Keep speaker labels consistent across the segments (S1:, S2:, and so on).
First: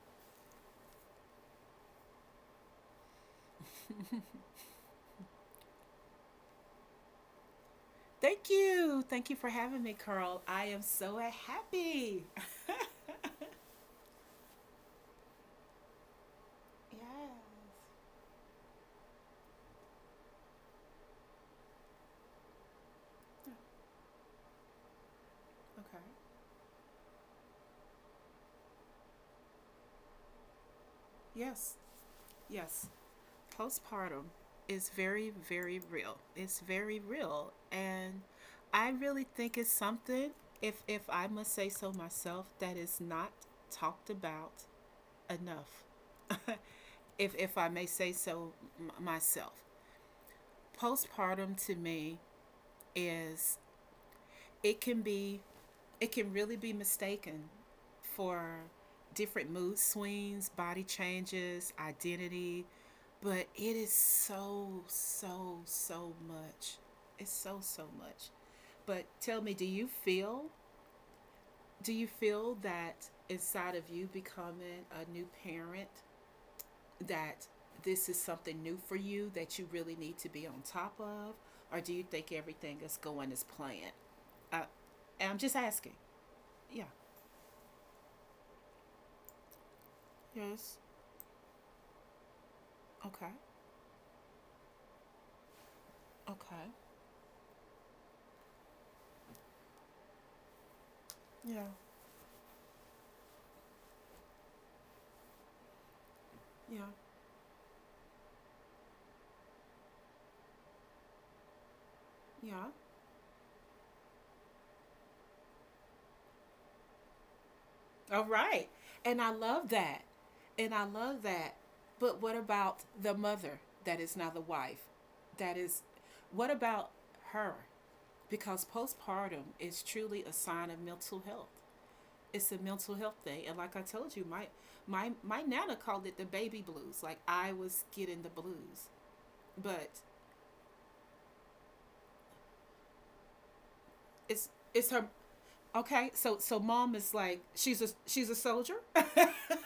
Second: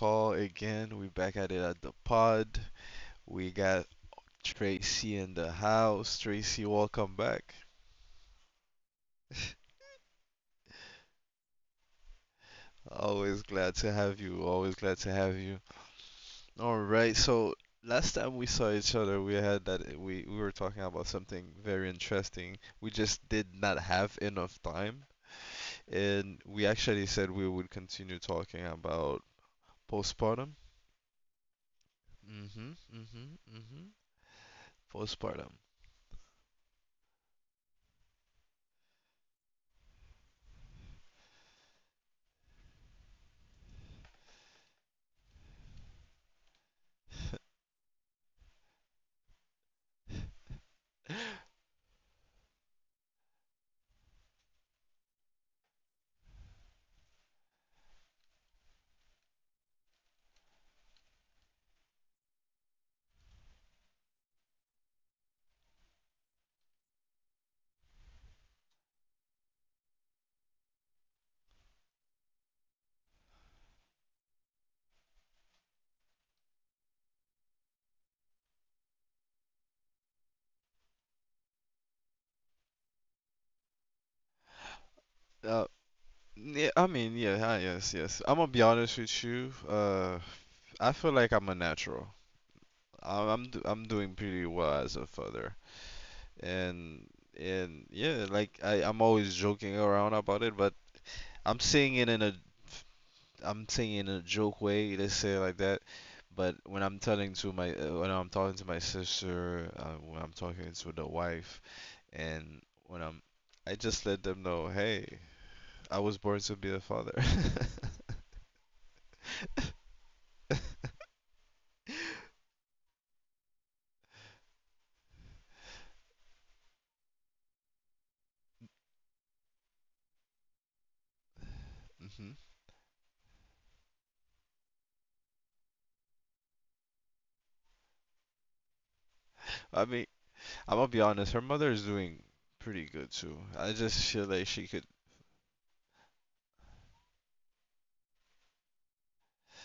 S1: Carl again. We back at it at the pod. We got Tracy in the house. Tracy, welcome back.
S2: Thank you. Thank you for having me, Carl. I am so happy.
S1: Always glad to have you. Always glad to have you. All right.
S2: Yes.
S1: So last time we saw each other, we had that we were talking about something very interesting. We just did not have enough time,
S2: Okay.
S1: and we actually said we would continue talking about postpartum.
S2: Yes.
S1: Mhm.
S2: Yes.
S1: Mhm. Mhm.
S2: Postpartum is very,
S1: Postpartum.
S2: very real. It's very real. And I really think it's something, if I must say so myself, that is not talked about enough. If I may say so myself. Postpartum to me is it can be it can really be mistaken for different mood swings, body changes, identity, but it is so so so much. It's so so much. But tell me, do you feel that inside of you becoming a new parent that this is something new for you that you really need to be on top of, or do you think everything is going as planned? Uh, I'm just
S1: Uh,
S2: asking.
S1: yeah,
S2: Yeah.
S1: I mean, yeah, yes, yes. I'm gonna be honest with you.
S2: Yes.
S1: I feel like I'm a natural. I'm
S2: Okay.
S1: I'm, do, I'm doing pretty well as a father,
S2: Okay.
S1: and and yeah, like I'm always joking around about it, but I'm
S2: Yeah.
S1: saying it in a I'm saying it in a joke way. Let's say it like that. But
S2: Yeah.
S1: when I'm talking to my sister, when I'm talking to the wife, and
S2: Yeah.
S1: when I'm I just let them know, hey, I was born to be a father.
S2: All right. And I love that. And I love that. But what about the mother that is now the wife? That is, what about her? Because postpartum is truly a sign of mental health.
S1: hmm
S2: It's a mental health thing. And like I told you, my nana called it the baby blues. Like I was getting the blues.
S1: I
S2: But
S1: mean, I'm gonna be honest. Her mother is doing pretty good too. I just feel
S2: It's
S1: like she could.
S2: it's her. Okay, so so mom is like, she's a soldier.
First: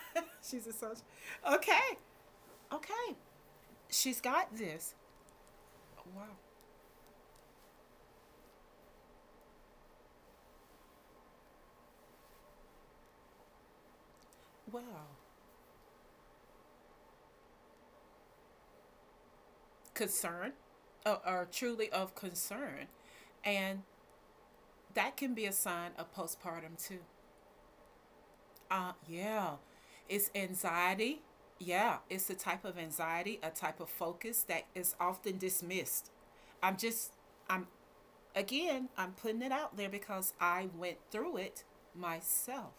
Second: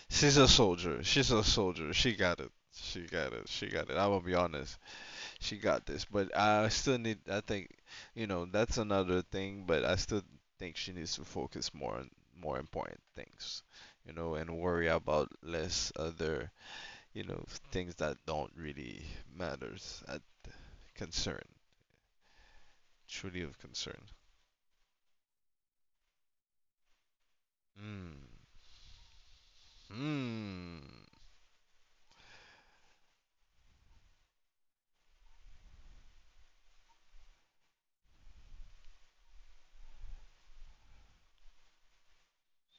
S1: She's a
S2: She's a soldier.
S1: soldier. She's a soldier.
S2: Okay,
S1: She got it. She
S2: okay,
S1: got it. She got it. I'm
S2: she's
S1: gonna be
S2: got
S1: honest.
S2: this.
S1: She got this. But
S2: Wow,
S1: I still need. I think, you know, that's another thing. But I still think she needs to focus more on more important things, and
S2: wow.
S1: worry about less other, you know, things that don't really matters at
S2: Concern,
S1: concern.
S2: or truly of concern,
S1: Truly of
S2: and
S1: concern.
S2: that can be a sign of postpartum too.
S1: Mm.
S2: Yeah, it's
S1: Mm.
S2: anxiety. Yeah, it's a type of anxiety, a type of focus that is often dismissed. I'm just, I'm, again, I'm putting it out there because I went through it myself.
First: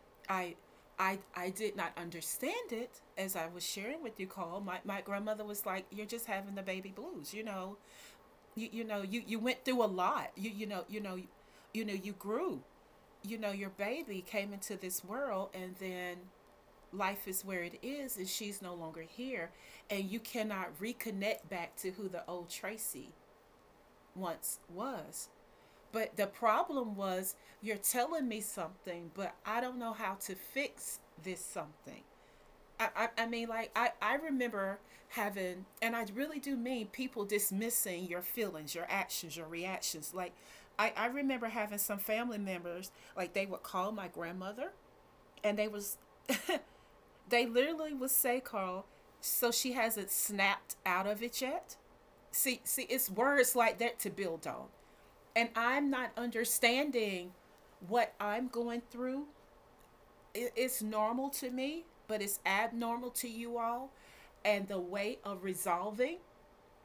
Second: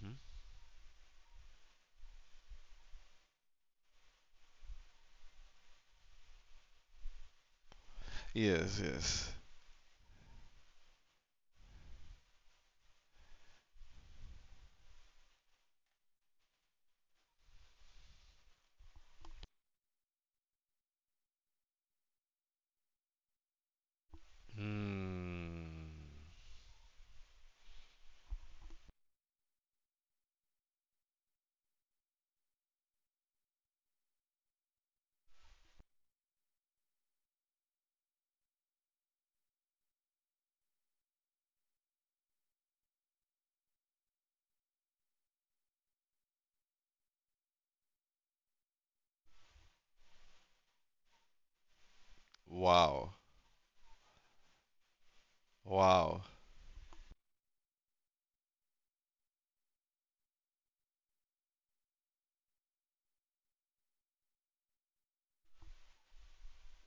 S1: Hmm.
S2: I I did not understand it. As I was sharing with you, Cole, my grandmother was like, "You're just having the baby blues, you know. You
S1: Yes,
S2: you know, you,
S1: yes.
S2: you went through a lot. You know, you know you know, you grew. You know, your baby came into this world, and then life is where it is and she's no longer here, and you cannot reconnect back to who the old Tracy once was."
S1: Mm.
S2: But the problem was, you're telling me something, but I don't know how to fix this something. I mean, like, I remember having, and I really do mean people dismissing your feelings, your actions, your reactions. Like, I remember having some family members, like, they would call my grandmother, and they was, they literally would say, "Carl, so she hasn't snapped out of it yet." See, it's
S1: Wow.
S2: words like that to build on, and I'm not
S1: Wow.
S2: understanding what I'm going through. It's normal to me, but it's abnormal to you all. And the way of resolving,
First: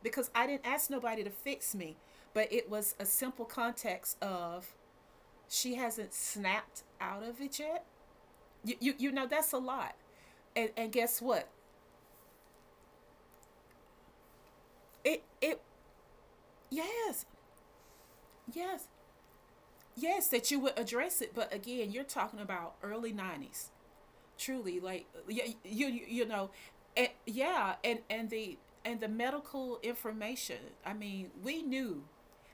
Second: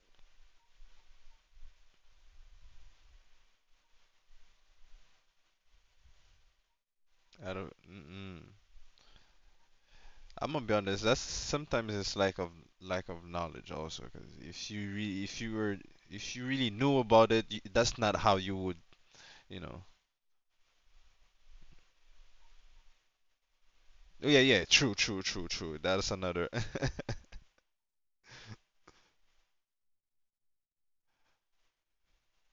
S2: because I didn't ask nobody to fix me, but it was a simple context of, "She hasn't snapped out of
S1: I
S2: it
S1: don't.
S2: yet."
S1: Mm-mm.
S2: You know, that's a lot.
S1: I'm gonna
S2: And,
S1: be
S2: and
S1: honest. That's
S2: guess what?
S1: sometimes it's lack of knowledge also. Because
S2: It, it,
S1: if you really knew
S2: yes,
S1: about it, y that's not how you would
S2: yes,
S1: you know.
S2: yes, that you would address it. But again, you're talking about early 90s.
S1: Oh, yeah, yeah.
S2: Truly,
S1: True,
S2: like,
S1: true,
S2: yeah,
S1: true, true.
S2: you
S1: That's
S2: you know,
S1: another.
S2: yeah, and the and the medical information. I mean, we knew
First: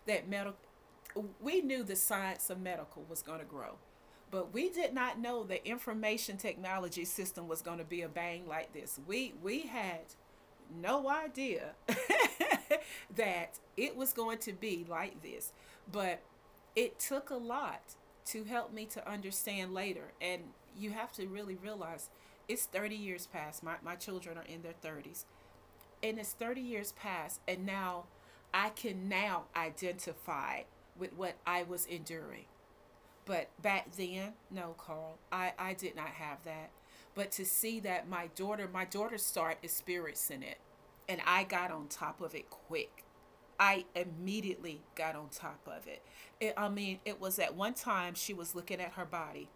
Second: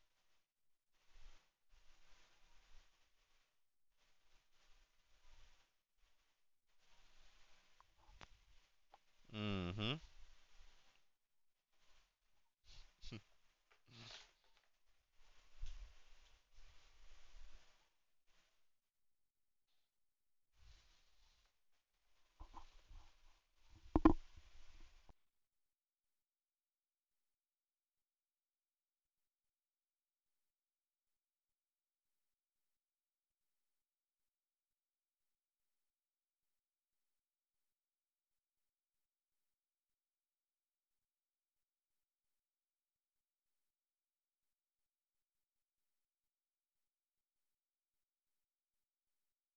S2: that medical, we knew the science of medical was going to grow, but we did not know the information technology system was going to be a bang like this. We
S1: Mm-hmm.
S2: had no idea that it was going to be like this. But it took a lot to help me to understand later. And you have to really realize it's 30 years past. My children are in their 30s. And it's 30 years past. And now I can now identify with what I was enduring. But back then, no, Carl, I did not have that. But to see that my daughter started experiencing it, and I got on top of it quick. I immediately got on top of it. I mean, it was at one time she was looking at her body,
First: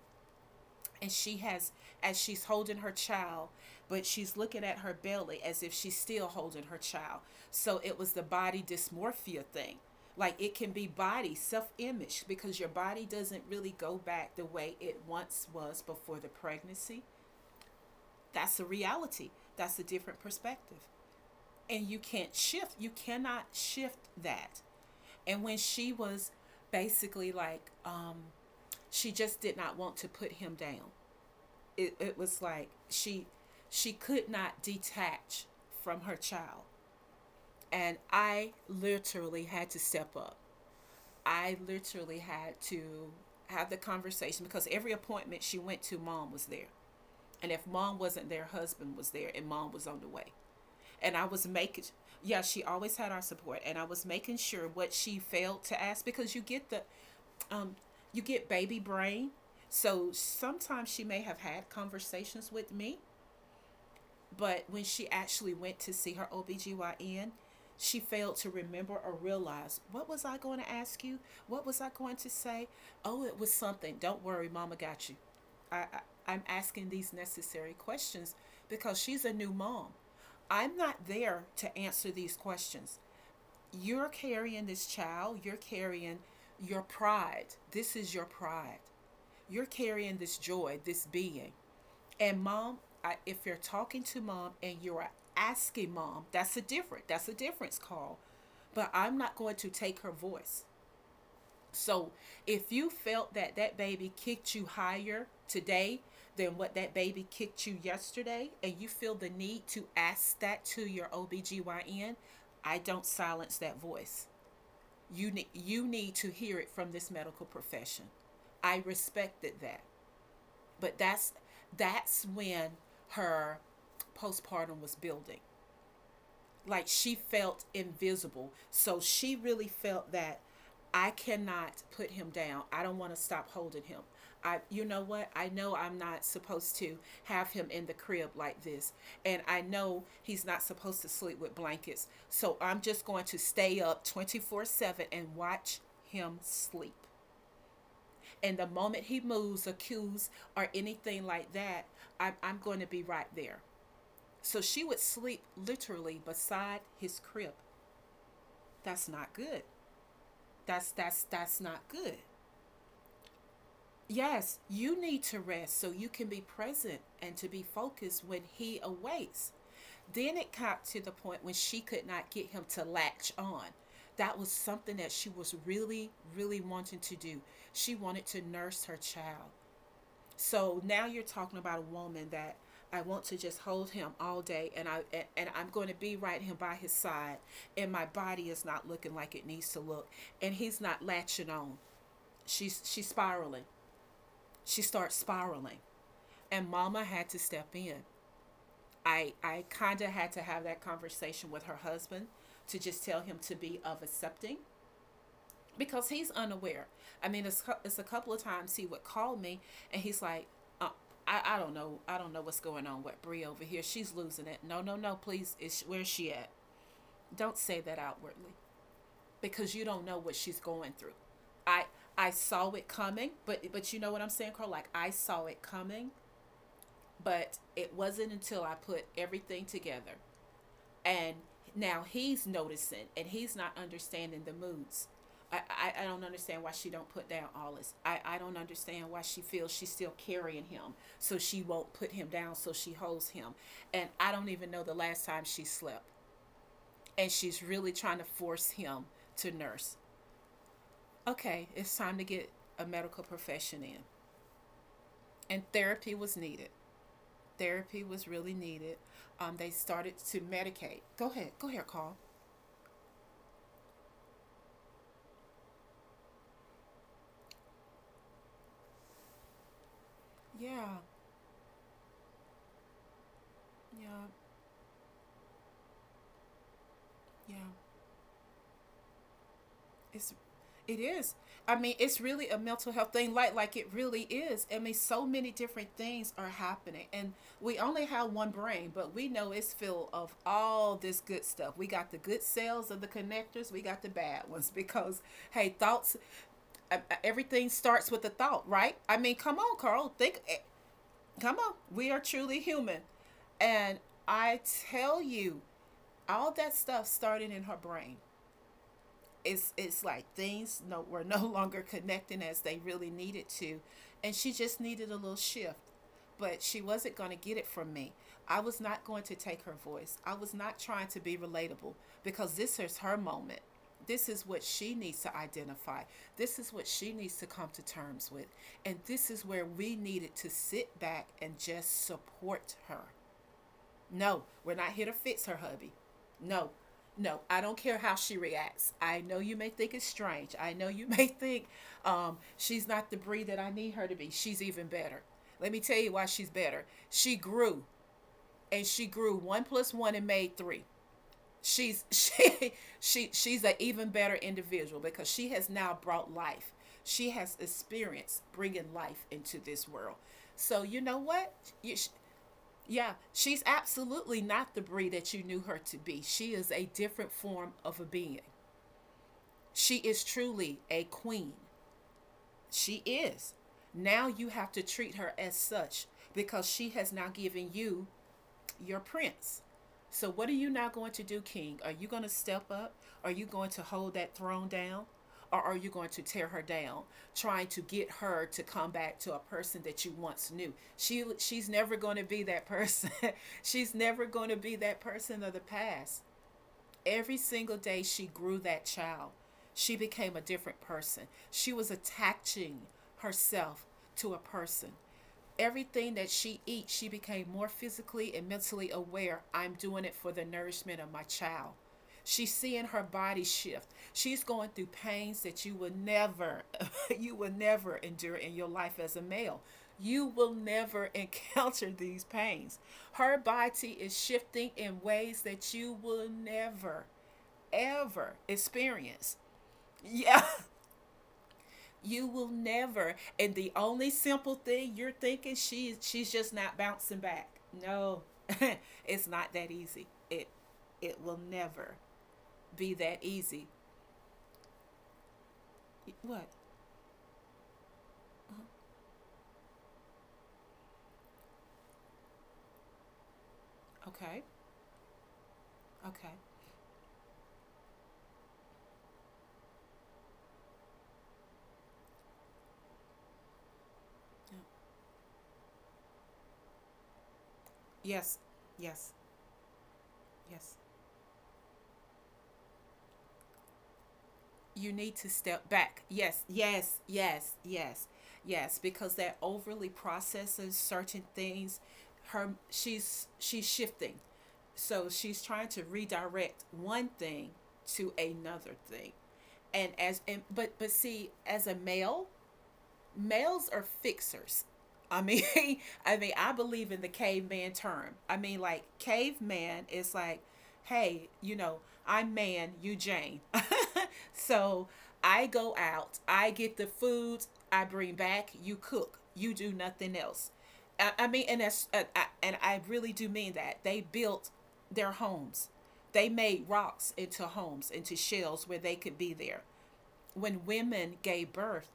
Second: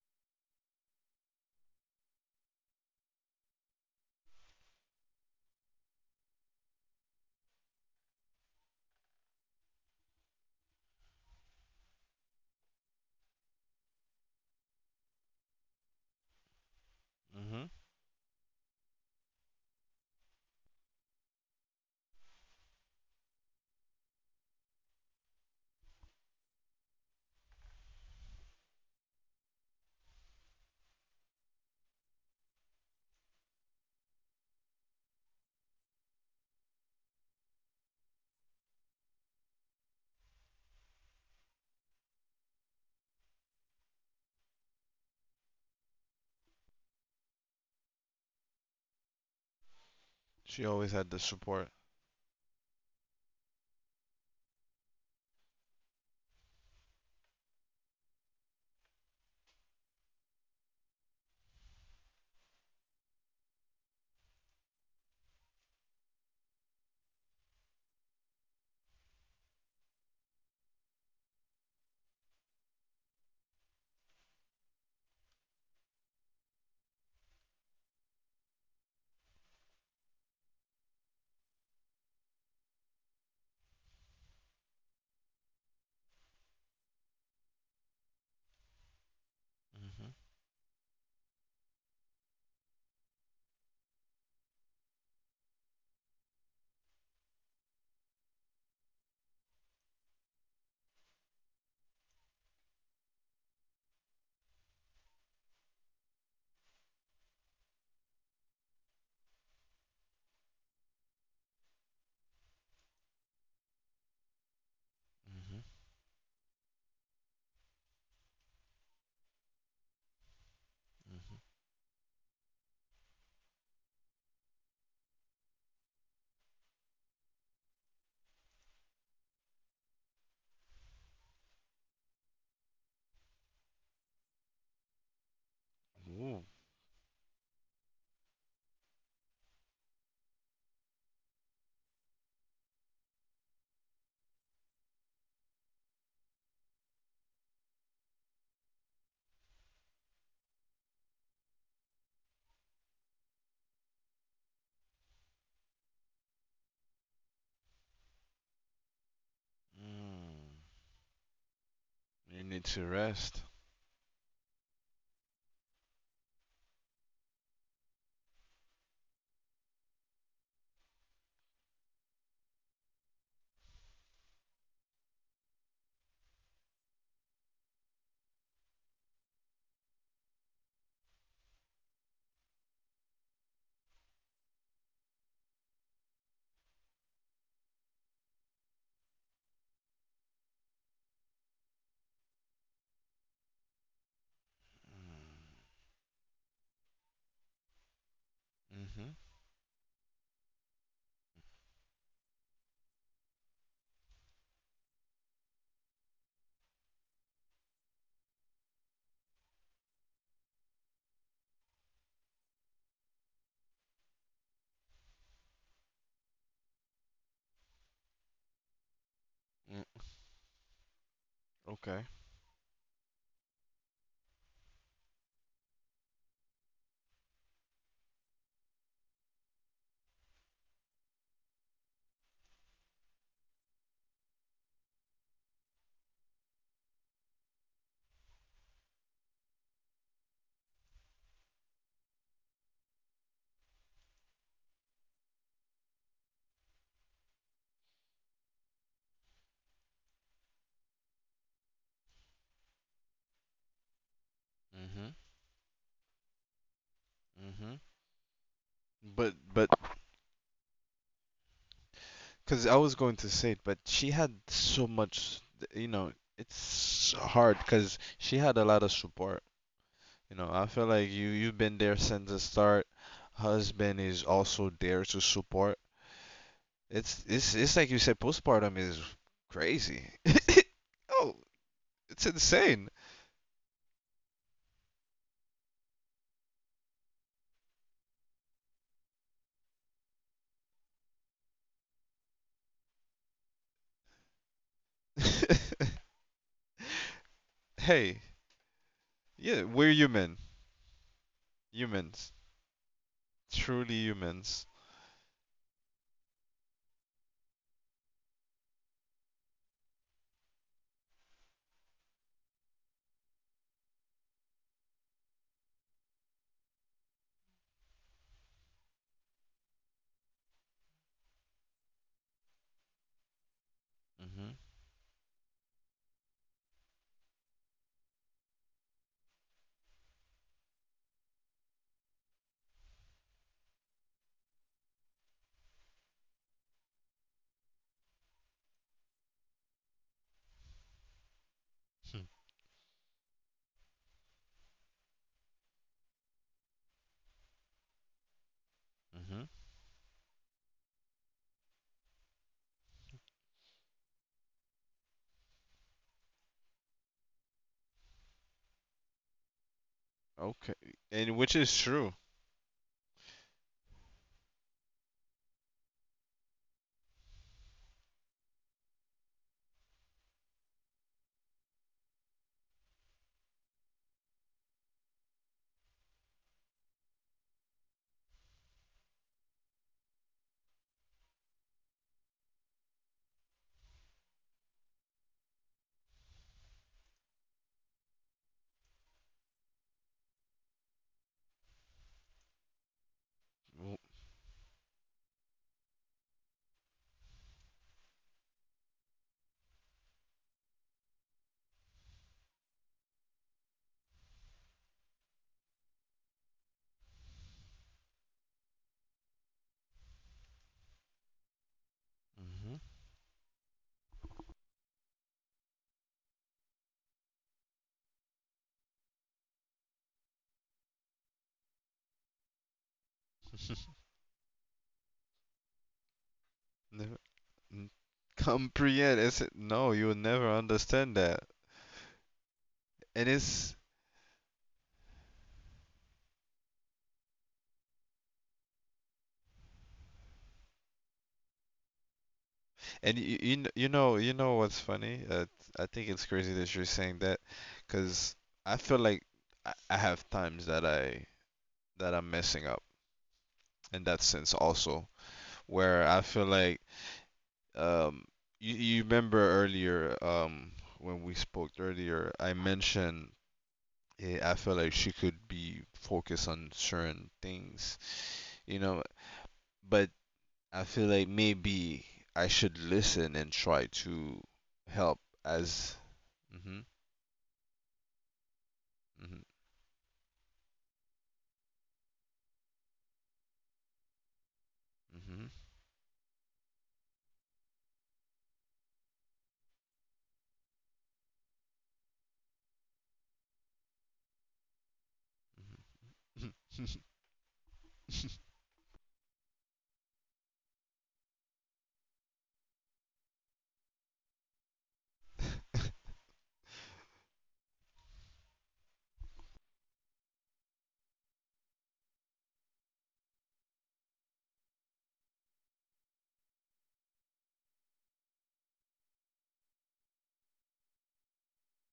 S2: and she has, as she's holding her child, but she's looking at her belly as if she's still holding her child. So it was the body dysmorphia thing. Like, it can be body self-image, because your body doesn't really go back the way it once was before the pregnancy.
S1: Mm-hmm.
S2: That's a reality. That's a different perspective, and you can't shift, you cannot shift that. And when she was basically like, she just did not want to put him down. It was like she could not detach from her child. And I literally had to step up. I literally had to have the conversation, because every appointment she went to, mom was there. And if mom wasn't there, husband was there, and mom was on the way.
S1: She always had
S2: And
S1: the
S2: I was
S1: support.
S2: making, yeah, she always had our support, and I was making sure what she failed to ask. Because you get the um you get baby brain, so sometimes she may have had conversations with me. But when she actually went to see her OBGYN, she failed to remember or realize, "What was I going to ask you? What was I going to say? Oh, it was something." Don't worry, mama got you. I, I am asking these necessary questions because she's a new mom. I'm not there to answer these questions. You're carrying this child, you're carrying your pride. This is your pride. You're carrying this joy, this being. And mom, I, if you're talking to mom and you're asking mom, that's a different. That's a difference, call. But I'm not going to take her voice. So if you felt that that baby kicked you higher today than what that baby kicked you yesterday, and you feel the need to ask that to your OBGYN, I don't silence that voice.
S1: Mm-hmm.
S2: You need to hear it from this medical profession. I respected that. But that's when her postpartum was building. Like, she felt invisible. So she really felt that, "I cannot put him down. I don't want to stop holding him. I, you know what? I know I'm not
S1: Mm-hmm. Ooh.
S2: supposed to have him in the crib like this. And I know he's not supposed to sleep with blankets. So I'm just going to stay up 24/7 and watch him sleep. And the moment he moves, accused, or anything like that, I'm going to be right there." So she would sleep literally beside his crib. That's not good.
S1: Mm.
S2: That's not good.
S1: You need to rest.
S2: Yes, you need to rest so you can be present and to be focused when he awakes. Then it got to the point when she could not get him to latch on. That was something that she was really, really wanting to do. She wanted to nurse her child. So now you're talking about a woman that, "I want to just hold him all day, and I and I'm going to be right him by his side, and my body is not looking like it needs to look, and he's not latching on." She's spiraling. She starts spiraling, and mama had to step in.
S1: Mm-hmm.
S2: I kind of had to have that conversation with her husband to just tell him to be of accepting, because he's unaware. I mean, it's a couple of times he would call me, and he's like, uh, I don't know, I don't know what's going on with Bree over here. She's losing it." No, no, no, please, is where's she at? Don't say that outwardly, because you
S1: Mm,
S2: don't know what she's going through. I
S1: okay.
S2: I saw it coming, but you know what I'm saying, Carl? Like, I saw it coming, but it wasn't until I put everything together. And now he's noticing and he's not understanding the moods. I don't understand why she don't put down Alice. I don't understand why she feels she's still carrying him, so she won't put him down, so she holds him. And I don't even know the last time she slept. And she's really trying to force him to nurse. Okay, it's time to get a medical profession in.
S1: Mm-hmm.
S2: And therapy was needed.
S1: Mm-hmm.
S2: Therapy was really needed.
S1: But
S2: They
S1: but
S2: started to medicate. Go ahead, Carl.
S1: because I was going to say it, but she had so much. You know, it's so hard because she had a lot of support. You know, I feel
S2: Yeah,
S1: like you've been there since the start. Husband is
S2: yeah,
S1: also there to support. It's it's
S2: yeah.
S1: it's like you said, postpartum is crazy.
S2: It's it is.
S1: Oh,
S2: I mean, it's
S1: it's
S2: really a
S1: insane.
S2: mental health thing. Like it really is. I mean, so many different things are happening, and we only have one brain, but we know it's filled of all this good stuff. We got the good cells of the connectors. We got the bad ones because, hey, thoughts. Everything starts
S1: Hey,
S2: with a thought, right? I mean, come
S1: yeah,
S2: on,
S1: we're
S2: Carl.
S1: human,
S2: Think. Come on. We are
S1: humans.
S2: truly human, and
S1: Truly
S2: I
S1: humans.
S2: tell you, all that stuff started in her brain. It's like things no longer connecting as they really needed to, and she just needed a little shift, but she wasn't going to get it from me. I was not going to take her voice. I was not trying to be relatable, because this is her moment. This is
S1: Mhm.
S2: what she needs to identify. This is what she needs to come to terms with, and this is where we needed to sit back and just support her. No, we're not here to fix her, hubby. No, no, I don't care how she reacts. I know you may think it's strange. I know you may think
S1: Hmm.
S2: she's not the breed that I need her to be. She's even better. Let me tell you why she's better. She grew, and she grew
S1: Mhm.
S2: one plus one and made three. She's she's an even better individual because she has now brought life. She has experience bringing life into this world.
S1: Okay,
S2: So you know
S1: and
S2: what?
S1: which is
S2: You,
S1: true.
S2: yeah, she's absolutely not the Bree that you knew her to be. She is a different form of a being. She is truly a queen. She is. Now you have to treat her as such, because she has now given you your prince. So, what are you now going to do, King? Are you going to step up? Are you going to hold that throne down? Or are you going to tear her down, trying to get her to come back to a person that you once knew? She's never going to be that person. She's
S1: W-
S2: never going to be that person of the past. Every single day she grew that child. She became a different person. She was attaching herself to a person. Everything that she eats, she became more physically and mentally aware. I'm doing it for the nourishment of my child. She's
S1: Mhm.
S2: seeing her body shift. She's going through pains that you will never, you will never endure in your life as a male. You will never encounter these pains. Her body is shifting in ways that you will never,
S1: Never n-
S2: ever
S1: comprehend.
S2: experience.
S1: Is it? No, you will
S2: Yeah,
S1: never understand that.
S2: you will never.
S1: And
S2: And the
S1: it's
S2: only simple thing you're thinking, she's just not bouncing back. No. It's not that easy. It will never be
S1: and
S2: that easy.
S1: you know what's funny? I think it's
S2: What?
S1: crazy that you're saying that, because I feel like I have times that I'm messing up in that
S2: Okay.
S1: sense also, where I
S2: Okay.
S1: feel like Um, you remember earlier, when we spoke earlier, I mentioned I feel like she could be focused on certain things,
S2: Yes.
S1: you know,
S2: Yes.
S1: but
S2: Yes.
S1: I feel like maybe I should listen and try to
S2: You need
S1: help
S2: to step
S1: as.
S2: back. Yes,
S1: Hmm.
S2: yes, yes, yes, yes, because they're overly processing certain things. Her she's she's shifting. So she's
S1: Hmm.
S2: trying to redirect one thing to another thing. And as and but see, as a male, males are fixers. I mean, I mean,
S1: Hmm.
S2: I believe in the caveman term. I mean, like caveman is like, hey, you know, I'm man, you Jane. So I go out, I get the food, I bring back, you cook, you do nothing else. I mean, and that's and I really do mean that they built their homes. They made rocks into homes, into shells where they could be there. When women gave birth,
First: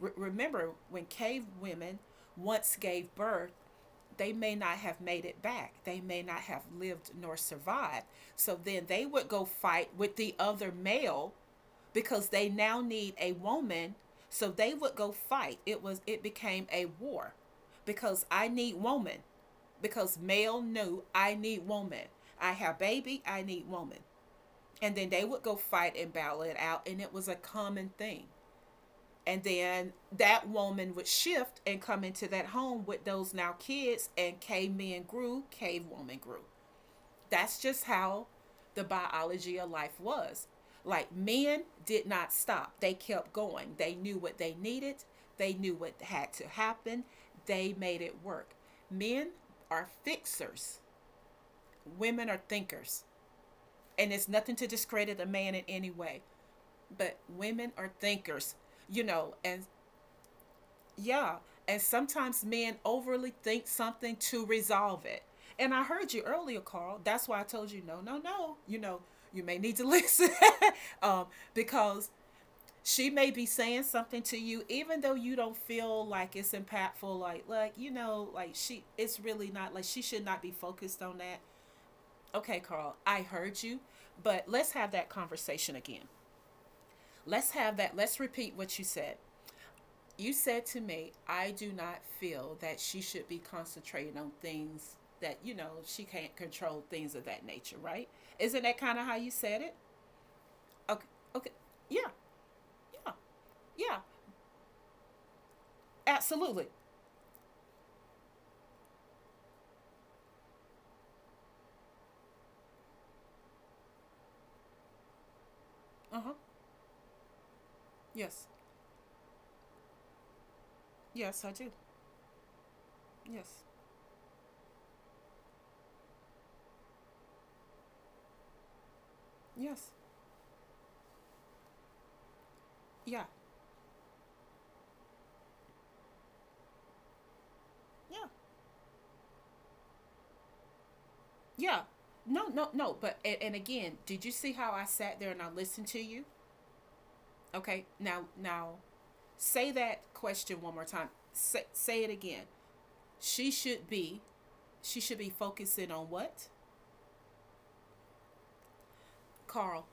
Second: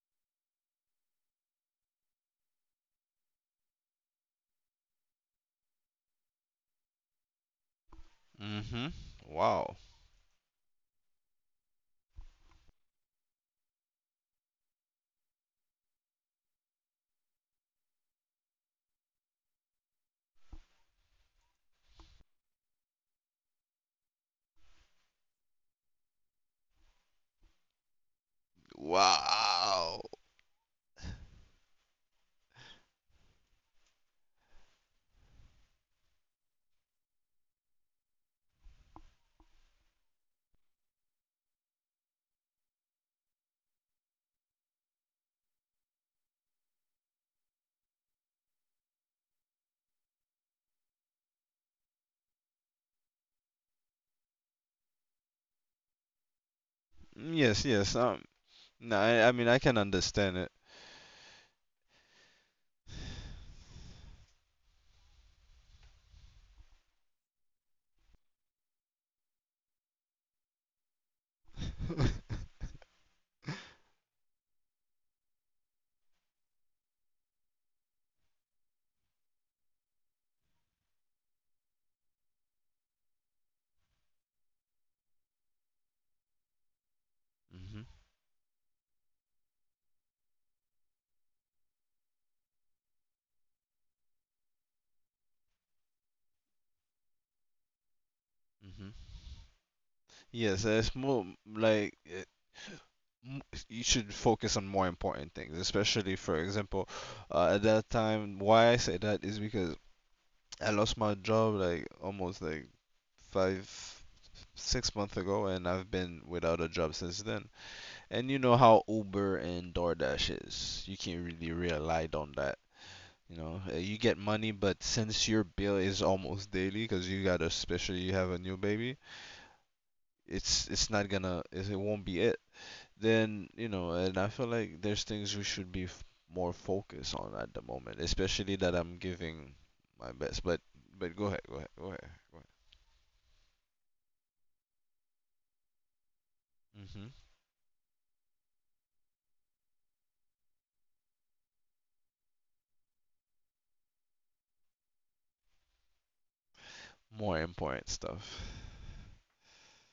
S2: Remember, when cave women once gave birth, they may not have made it back. They may not have lived nor survived. So
S1: Hmm. Hmm.
S2: then they would go
S1: Wow.
S2: fight with the other male because they now need a woman. So they would go fight. It was, it became a war, because I need woman. Because male knew, I need woman. I have baby, I need woman. And then they would go fight and battle it out, and it was a common thing. And then
S1: Wow.
S2: that woman would shift and come into that home with those now kids, and cave men grew, cave woman grew. That's just how the biology of life was. Like, men did not stop, they kept going. They knew what they needed, they knew what had to happen, they made it work. Men are fixers, women are thinkers. And it's nothing to discredit a man in any way, but
S1: Yes,
S2: women are
S1: yes.
S2: thinkers,
S1: No,
S2: you
S1: I
S2: know.
S1: mean, I
S2: And
S1: can understand it.
S2: yeah, and sometimes men overly think something to resolve it. And I heard you earlier, Carl. That's why I told you no, no, no. You know, you may need to listen. um, because she may be saying something to you even though you don't feel like it's impactful, like, you know, like, she, it's really not, like, she should not be focused on that. Okay, Carl, I heard you, but let's have that conversation again. Let's have
S1: Hmm.
S2: that Let's repeat what you said. You said to me, I do not feel that she should be concentrating on things that, you know, she can't control, things of that nature, right? Isn't that
S1: Hmm.
S2: kind of how you said it?
S1: Yes, it's
S2: Okay.
S1: more
S2: Okay.
S1: like
S2: Yeah. Yeah.
S1: m- you
S2: Yeah.
S1: should focus on more important things, especially for
S2: Absolutely.
S1: example, at that time, why I say that is because I lost my job like almost like 5, 6 months ago, and I've been
S2: Uh huh.
S1: without a job since then. And you
S2: Yes.
S1: know how Uber and DoorDash is, you can't
S2: Yes,
S1: really
S2: I do.
S1: rely on that. You know,
S2: Yes.
S1: You get money, but since your bill is almost daily, because you got especially you have a new baby,
S2: Yes.
S1: it's not gonna, it won't be it.
S2: Yeah.
S1: Then you know and I feel like there's things we should be more focused on at the moment,
S2: Yeah.
S1: especially that I'm giving my best, but
S2: Yeah.
S1: go
S2: No, no, no. But, and again, did you see how I sat there and I listened to you?
S1: ahead. Hmm.
S2: Okay. Now, now, say that question one more time. Say it again. She should be She should be focusing on what?
S1: More important stuff.
S2: Carl,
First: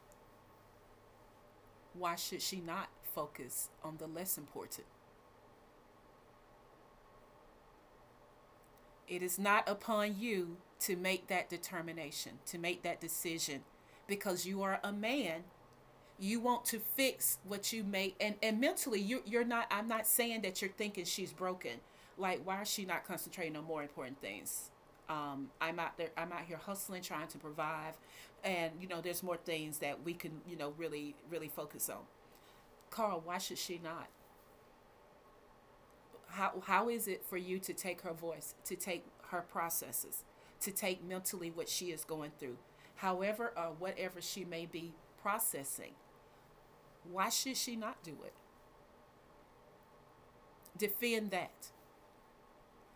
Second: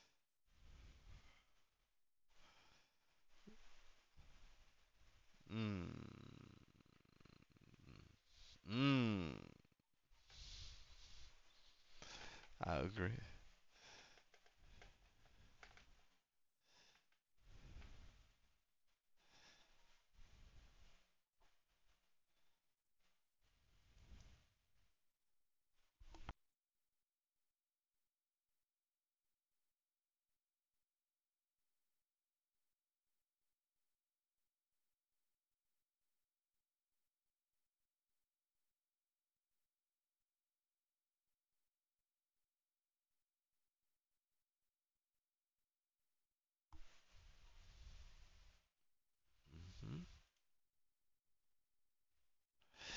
S2: why should she not focus on the less important?
S1: Mm.
S2: It
S1: Mm.
S2: is not upon you to make that determination, to make that decision, because you are a man. You want to fix what you make, and mentally, you, you're not. I'm not saying that you're thinking she's broken. Like, why is she not concentrating on more important things? I'm out there. I'm out here hustling, trying to provide, and, you know, there's more things that we can, you know, really, really focus on. Carl, why should she not? How is it for you to take her voice, to take her processes, to take mentally what she is going through, however or whatever she may be processing? Why should she not do it?
S1: Hmm.
S2: Defend that,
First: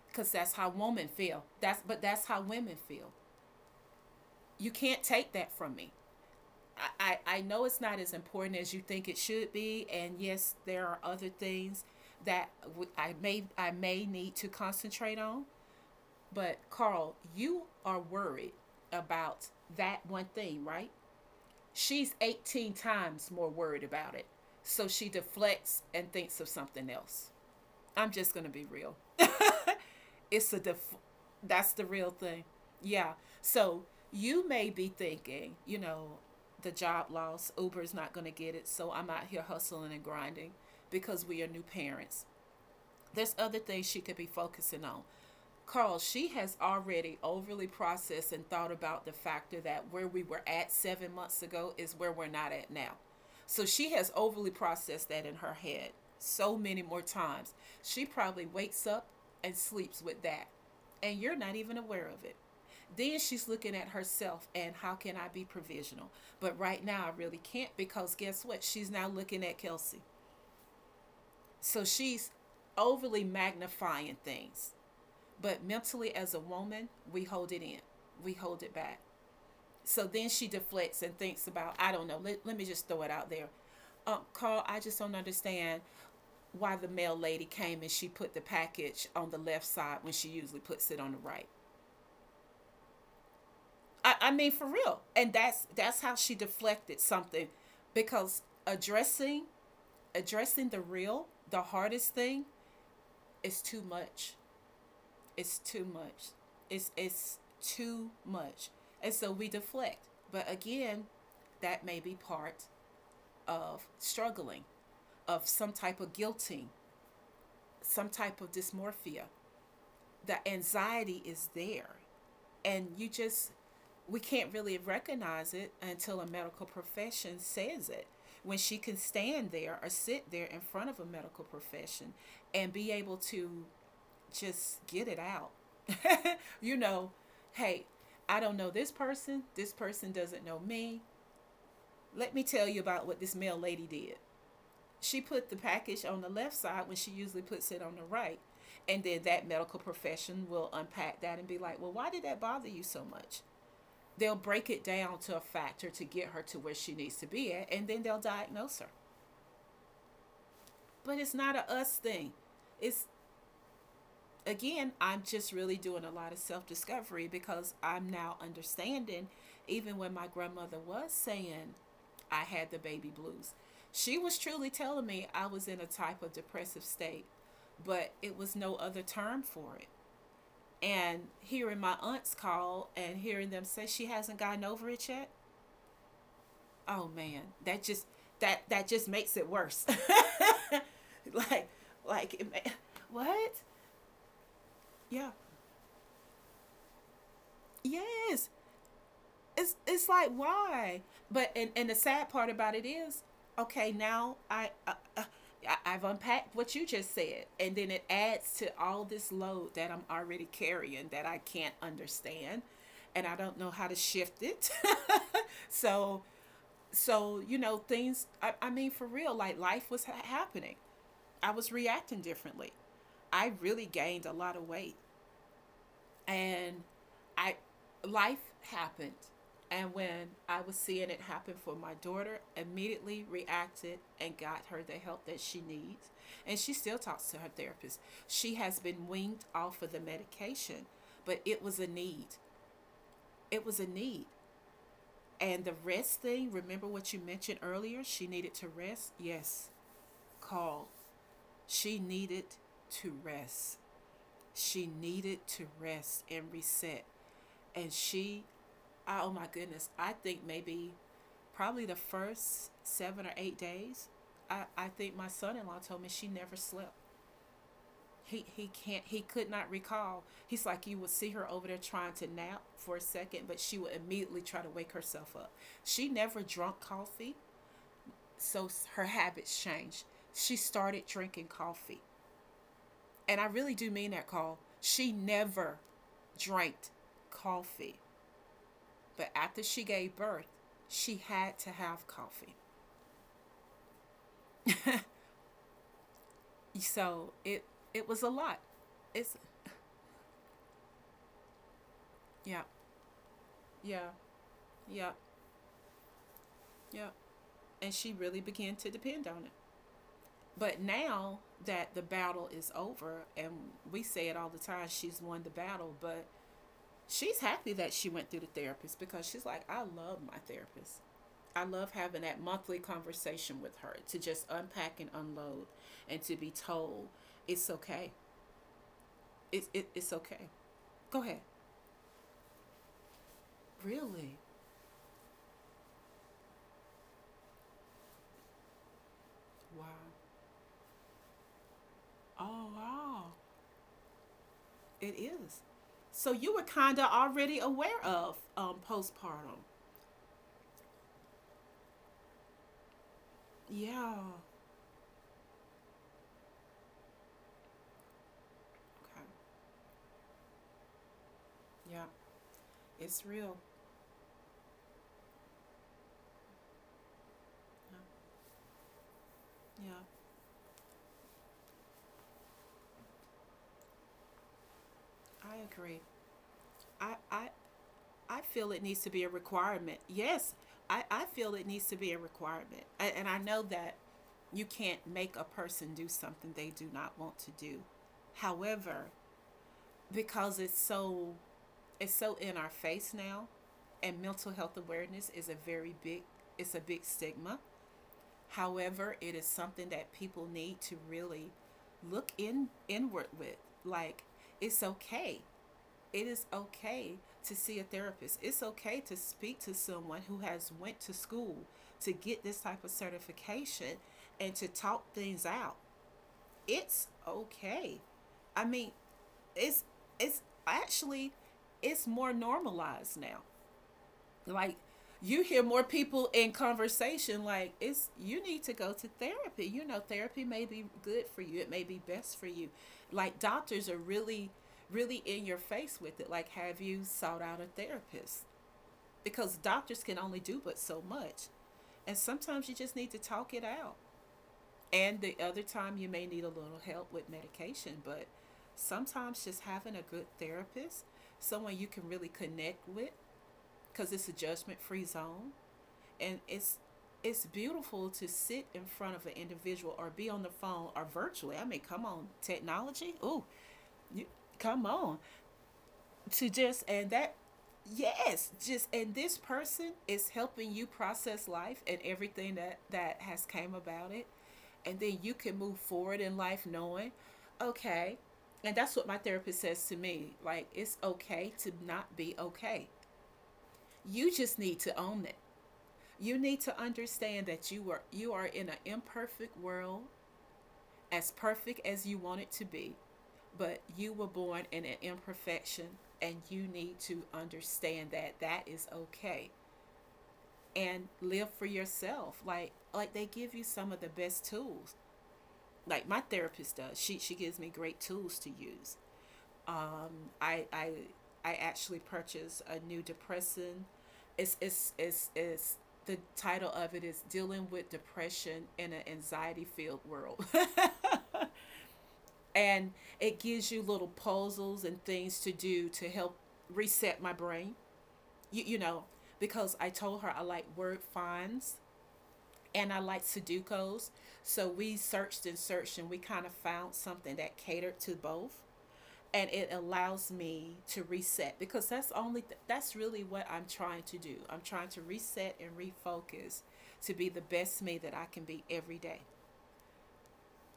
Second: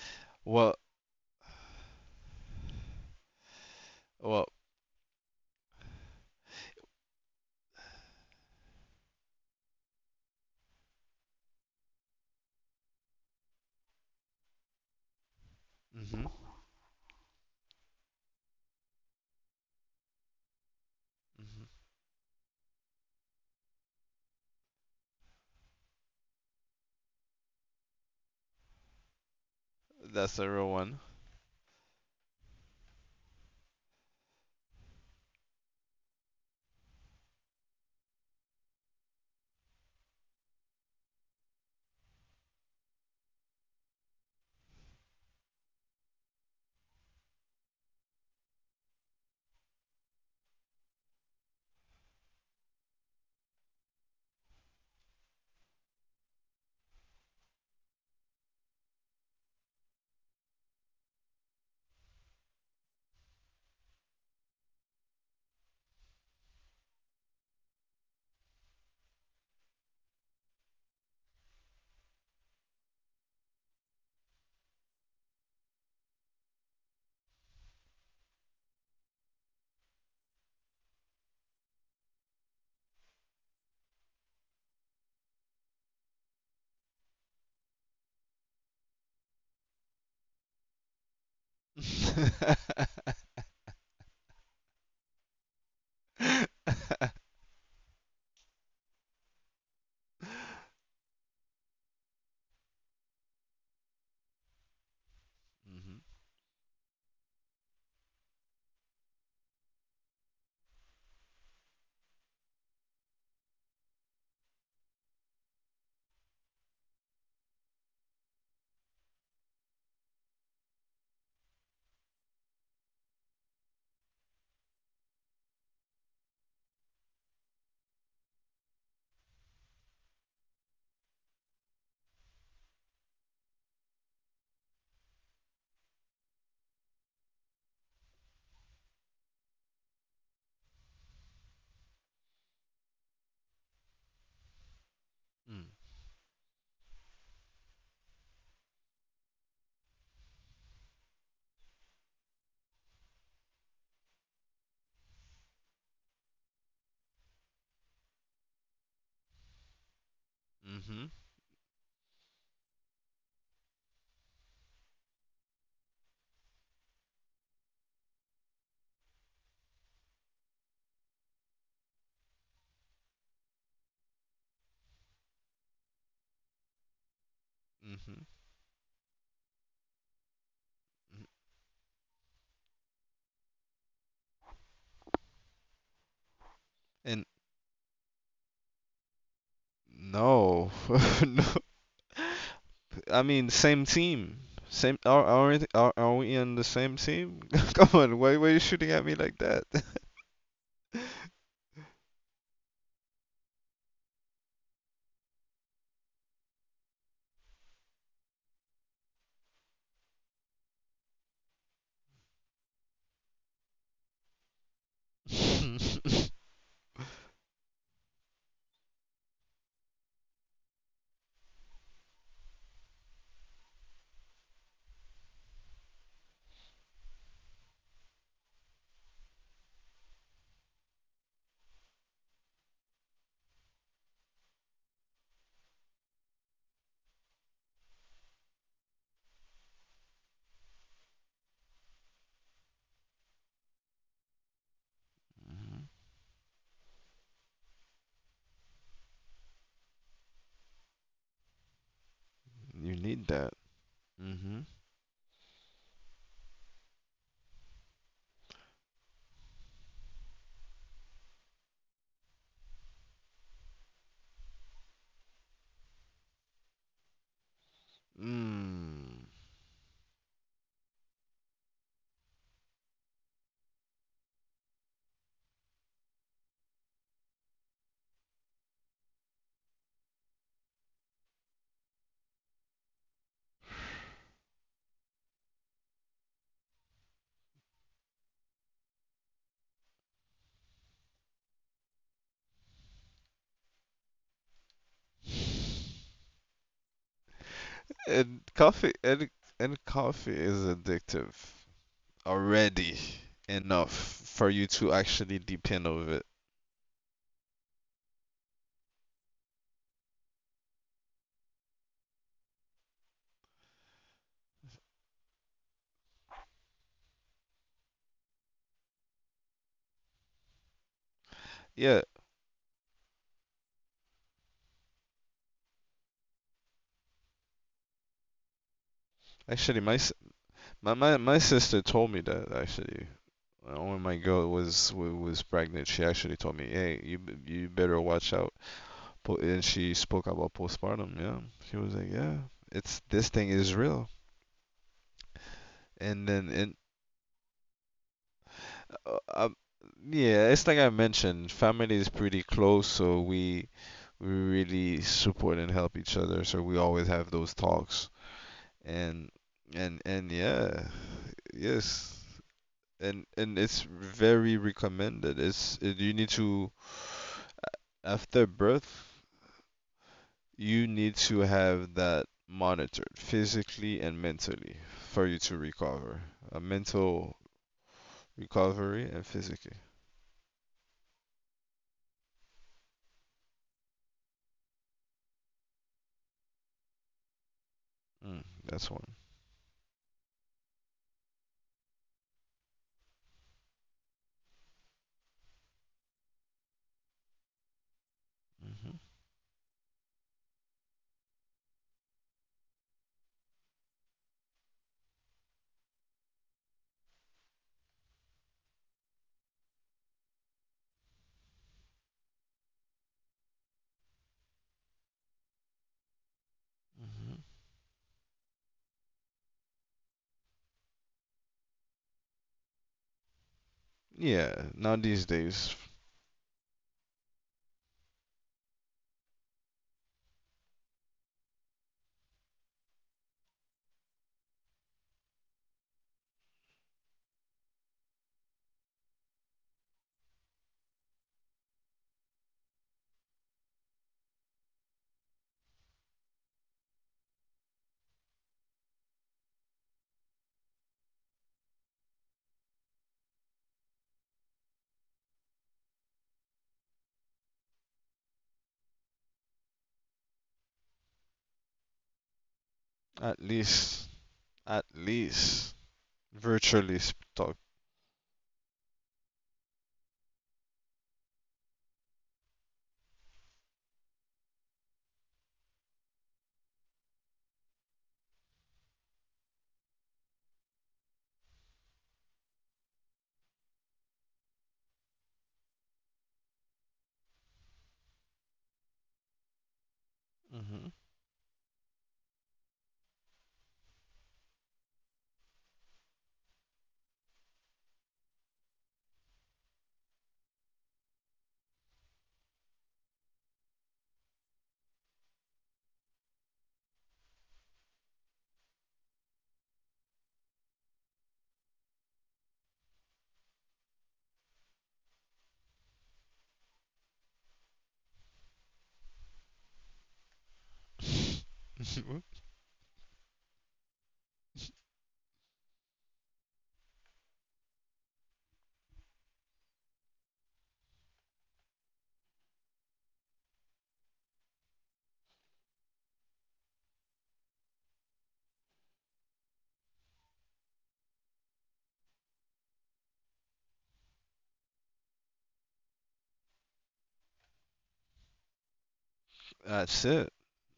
S2: because that's how
S1: well
S2: women feel. That's, but that's how women feel.
S1: well
S2: You can't take that from me. I know it's not as important as you think it should be, and yes, there are other things that I may need to concentrate on.
S1: Hmm.
S2: But Carl, you are worried about that one thing, right?
S1: Hmm.
S2: She's 18 times more worried about it. So she deflects and thinks of something else. I'm just going to be real.
S1: That's a
S2: It's a
S1: real
S2: def-
S1: one.
S2: that's the real thing. Yeah. So you may be thinking, you know, the job loss, Uber's not going to get it, so I'm out here hustling and grinding because we are new parents. There's other things she could be focusing on. Carl, she has already overly processed and thought about the factor that where we were at 7 months ago is where we're not at now. So she has overly processed that in her head so many more times. She probably wakes up and sleeps with that, and you're not even aware of it. Then she's looking at herself and how can I be provisional? But right now, I really can't, because guess what? She's now looking at Kelsey. So she's overly magnifying things. But mentally, as a woman, we hold it in, we hold it back. So then she deflects and thinks about, I don't know, let me just throw it out there. Carl, I just don't understand why the mail lady came and she put the package on the left side when she usually puts it on the right.
S1: Hmm.
S2: I mean, for real. And that's how she deflected something, because addressing the hardest thing is too much. It's too much. It's too much. And so we deflect. But again, that may be part of struggling, of some type of guilting, some type of dysmorphia. The anxiety is there. And you just, we can't really recognize it until a medical profession says it. When she can stand there or sit there in front of a medical profession and be able to just get it out. You know, hey, I don't know this person. This person doesn't know me. Let me tell you about what this mail lady did. She put the package on the left side when she usually puts it on the right. And then that medical profession will unpack that and be like, well, why did that bother you so much? They'll break it down to a factor to get her to where she needs to be at, and then they'll diagnose her.
S1: Mm-hmm.
S2: But it's not a us thing. It's, again, I'm just really doing a lot of self discovery because I'm now understanding, even when my grandmother was saying I had the baby blues, she was truly telling me I was in a type of depressive state, but
S1: Mm-hmm.
S2: it was no other term for it. And hearing my aunts call and hearing them say she hasn't gotten over it yet, oh
S1: And
S2: man, that just, that just makes it worse.
S1: no. No.
S2: Like, it, what?
S1: Team. Same. Are
S2: Yeah.
S1: are, are, are we on the same team? Come on. Why
S2: Yes.
S1: why are you shooting at me like that?
S2: it's it's like why. But and and the sad part about it is okay, now I've unpacked what you just said, and then it adds to all this load that I'm already carrying that I can't understand, and I don't know how to shift it.
S1: You
S2: so so things, I mean, for real, like life was happening. I was reacting differently. I really gained a lot of weight. And I, life happened. And when I was seeing it happen for my daughter, immediately reacted and got her the help that she needs. And she still talks to her therapist. She has been weaned off of the medication, but it was a need. It was a need. And the rest thing, remember what you mentioned earlier? She needed to rest? Yes, call. She needed to
S1: need that.
S2: rest.
S1: Mm-hmm.
S2: She needed to rest and reset. And she, oh my goodness, I think maybe probably the first 7 or 8 days, I think my son in law told me she never slept. He
S1: Mm.
S2: could not recall. He's like, you would see her over there trying to nap for a second, but she would immediately try to wake herself up. She never drunk coffee. So her habits changed. She started drinking coffee. And I really do mean that call, she never drank coffee. But after she gave birth, she had to have coffee. So it was a
S1: And
S2: lot.
S1: coffee and
S2: It's
S1: and coffee is addictive
S2: yeah,
S1: already enough
S2: yeah,
S1: for you to
S2: yeah,
S1: actually depend of it.
S2: yeah. And she really began to depend on it. But now that the battle is over, and we say it all the time, she's won the battle, but she's happy that she went through the therapist, because she's like, I love my therapist. I love
S1: Yeah,
S2: having that monthly conversation with her to just unpack and unload and to be told it's okay. It's
S1: actually,
S2: it, it's okay.
S1: my my,
S2: Go
S1: my
S2: ahead.
S1: sister told me that actually. When my
S2: Really?
S1: girl was was pregnant, she actually told me, "Hey, you better watch out and
S2: Wow.
S1: she spoke about postpartum. Yeah, she was like, "Yeah,
S2: Oh
S1: it's
S2: wow.
S1: this thing is real."
S2: It is.
S1: And
S2: So
S1: then,
S2: you were
S1: and
S2: kinda already aware of
S1: uh, uh,
S2: postpartum.
S1: yeah, it's like I mentioned, family is pretty close, so we
S2: Yeah.
S1: we really support and help each other. So we always have those talks, and
S2: Okay.
S1: and yeah,
S2: Yeah.
S1: yes, and
S2: It's
S1: and
S2: real.
S1: it's very recommended. You need to
S2: Yeah,
S1: after birth
S2: yeah.
S1: you need to have that monitored physically and mentally for you to
S2: I agree.
S1: recover. A
S2: I,
S1: mental
S2: I I feel it
S1: recovery
S2: needs to
S1: and
S2: be a
S1: physically.
S2: requirement. Yes. I feel it needs to be a requirement. I, and I know that you can't make a person do something they do not want to do.
S1: Mm, that's one.
S2: However, because it's so, it's so in our face now, and mental health awareness is a very big, it's a big stigma.
S1: Hmm.
S2: However, it is something that people need to really look in inward with. Like, it's okay. It is okay to see a therapist. It's okay to speak to someone who has went to school to get this type of certification and to talk things out. It's okay. I mean, it's it's actually, it's more normalized now.
S1: Yeah,
S2: Like,
S1: now these
S2: you hear
S1: days,
S2: more people in conversation like it's, you need to go to therapy. Therapy may be good for you. It may be best for you. Like doctors are really, really in your face with it. Like, have you sought out a therapist? Because doctors can only do but so much. And sometimes you just need to talk it out. And the other time you may need a little help with medication, but sometimes just having a good therapist, someone you can really connect with, because it's a judgment-free zone. And it's beautiful to sit in front of an individual or be on the phone or virtually. I mean, come on, technology.
S1: at
S2: Ooh,
S1: least,
S2: you,
S1: at
S2: come on,
S1: least,
S2: to just,
S1: virtually
S2: and that,
S1: talk.
S2: yes, just, and this person is helping you process life and everything that that has came about it. And then you can move forward in life knowing, okay. And that's what my therapist says to me, like, it's okay to not be okay. You just need to own it. You need to understand that you are, you are in an imperfect world,
S1: Hmm.
S2: as perfect as you want it to be, but you were born in an imperfection, and you need to understand that that is okay. And live for yourself. Like they give you some of the best tools. Like my therapist does, she gives me great tools to use. I i i actually purchased a new depressant. It's, the title of it is dealing with depression in an anxiety filled world. And it gives you little puzzles and things to do to help reset my brain. You know, because I told her I like word finds and I like Sudoku's. So we searched and searched, and we kind of found something that catered to both. And it allows me to reset, because that's only that's really what I'm trying to do. I'm trying to reset and refocus to be the best me that I can be every day.
S1: That's it.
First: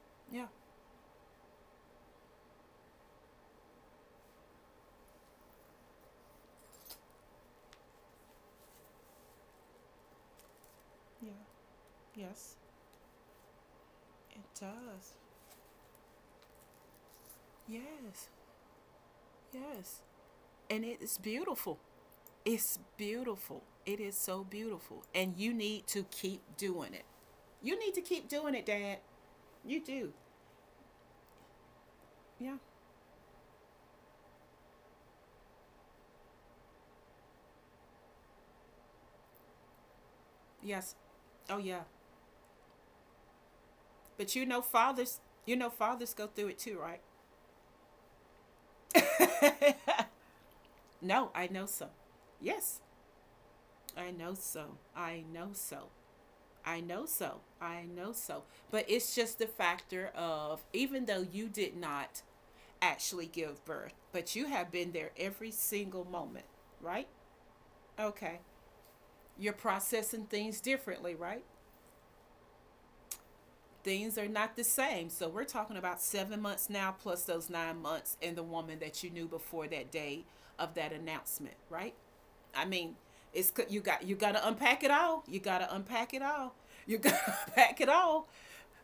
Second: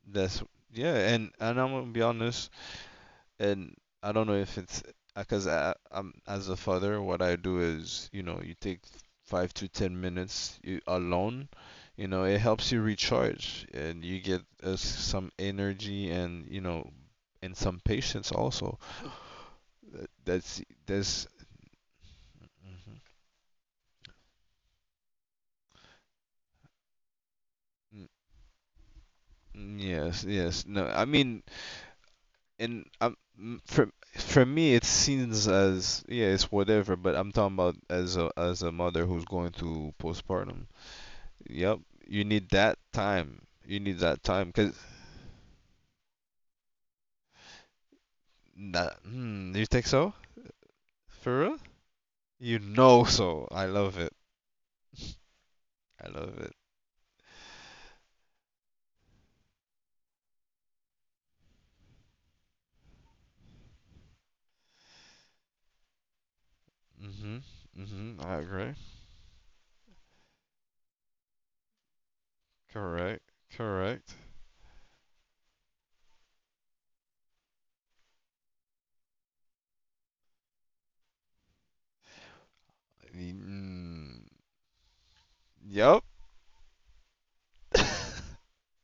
S1: That's
S2: Yeah,
S1: yeah, and I'm gonna be honest. And I don't know if it's because I'm as a father, what I do is, you know, you take 5 to 10 minutes you,
S2: yeah,
S1: alone. You know, it
S2: yes,
S1: helps you recharge and you get
S2: it does.
S1: some energy and and some
S2: Yes.
S1: patience also.
S2: Yes.
S1: Uh, That's
S2: And it is
S1: that's
S2: beautiful. It's beautiful. It is so beautiful. And you need to keep doing it. You need to keep doing it, Dad. You do.
S1: yes, yes. No, I mean,
S2: Yeah.
S1: and for me, it seems as yeah, it's whatever. But I'm talking about as a mother who's going through postpartum.
S2: Yes. Oh,
S1: Yep.
S2: yeah.
S1: You need that time. You need that
S2: But
S1: time, cause
S2: you know, fathers go through it too, right?
S1: that. Hmm. You think so?
S2: No,
S1: For
S2: I
S1: real?
S2: know so.
S1: You
S2: Yes,
S1: know so. I love
S2: I
S1: it.
S2: know so. I know so.
S1: I love it.
S2: I know so. I know so. But it's just the factor of, even though you did not actually give birth, but you have been there every single moment, right?
S1: Mhm. Mhm. I
S2: Okay.
S1: agree.
S2: You're processing things differently, right?
S1: Correct. Correct.
S2: Things are not the same. So we're talking about 7 months now, plus those 9 months, and the woman that you knew before that day of that announcement, right? I mean, it's, you got, you
S1: Mm,
S2: got to unpack it all. You got to
S1: yep.
S2: unpack it all. You got to unpack it all.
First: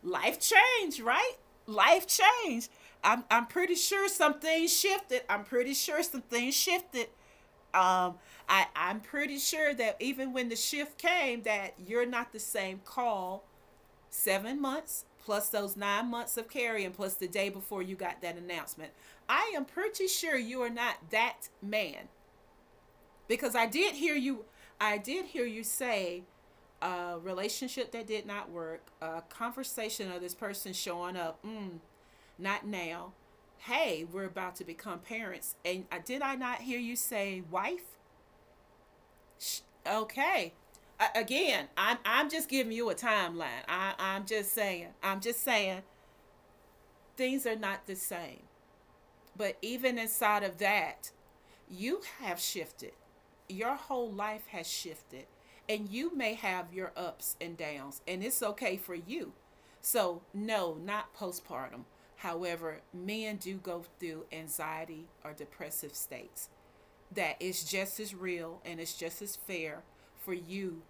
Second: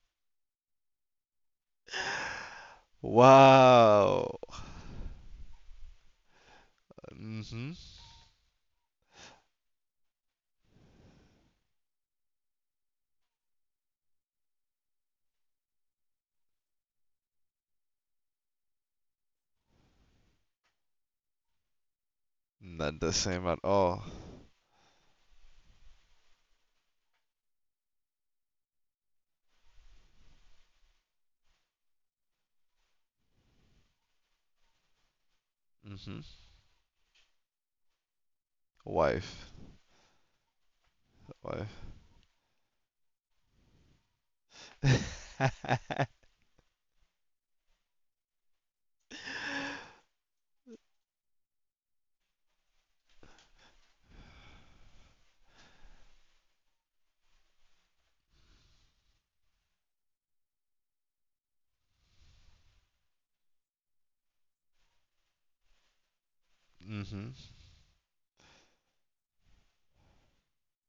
S2: Life changed, right? Life changed. I'm pretty sure
S1: Wow.
S2: some things shifted. I'm pretty sure some things shifted.
S1: Mhm.
S2: Um, I'm pretty sure that even when the shift came, that you're not the same call 7 months plus those 9 months of carrying plus the day before you got that announcement. I am pretty sure you are not that man,
S1: Not the same
S2: because
S1: at
S2: I did
S1: all.
S2: hear you. I did hear you say, a relationship that did not work, a conversation of this person showing up. Mm, not now. Hey, we're about to become parents, and I, did
S1: Mhm.
S2: I not hear you say wife?
S1: Wife.
S2: Sh- okay, again,
S1: Wife.
S2: I'm just giving you a timeline. I'm just saying. I'm just saying. Things are not the same. But even inside of that, you have shifted. Your whole life has shifted. And you may have your ups and downs, and it's okay for you. So, no, not postpartum. However, men do go through anxiety or depressive states
S1: Mhm.
S2: that is just as real, and it's just as fair for you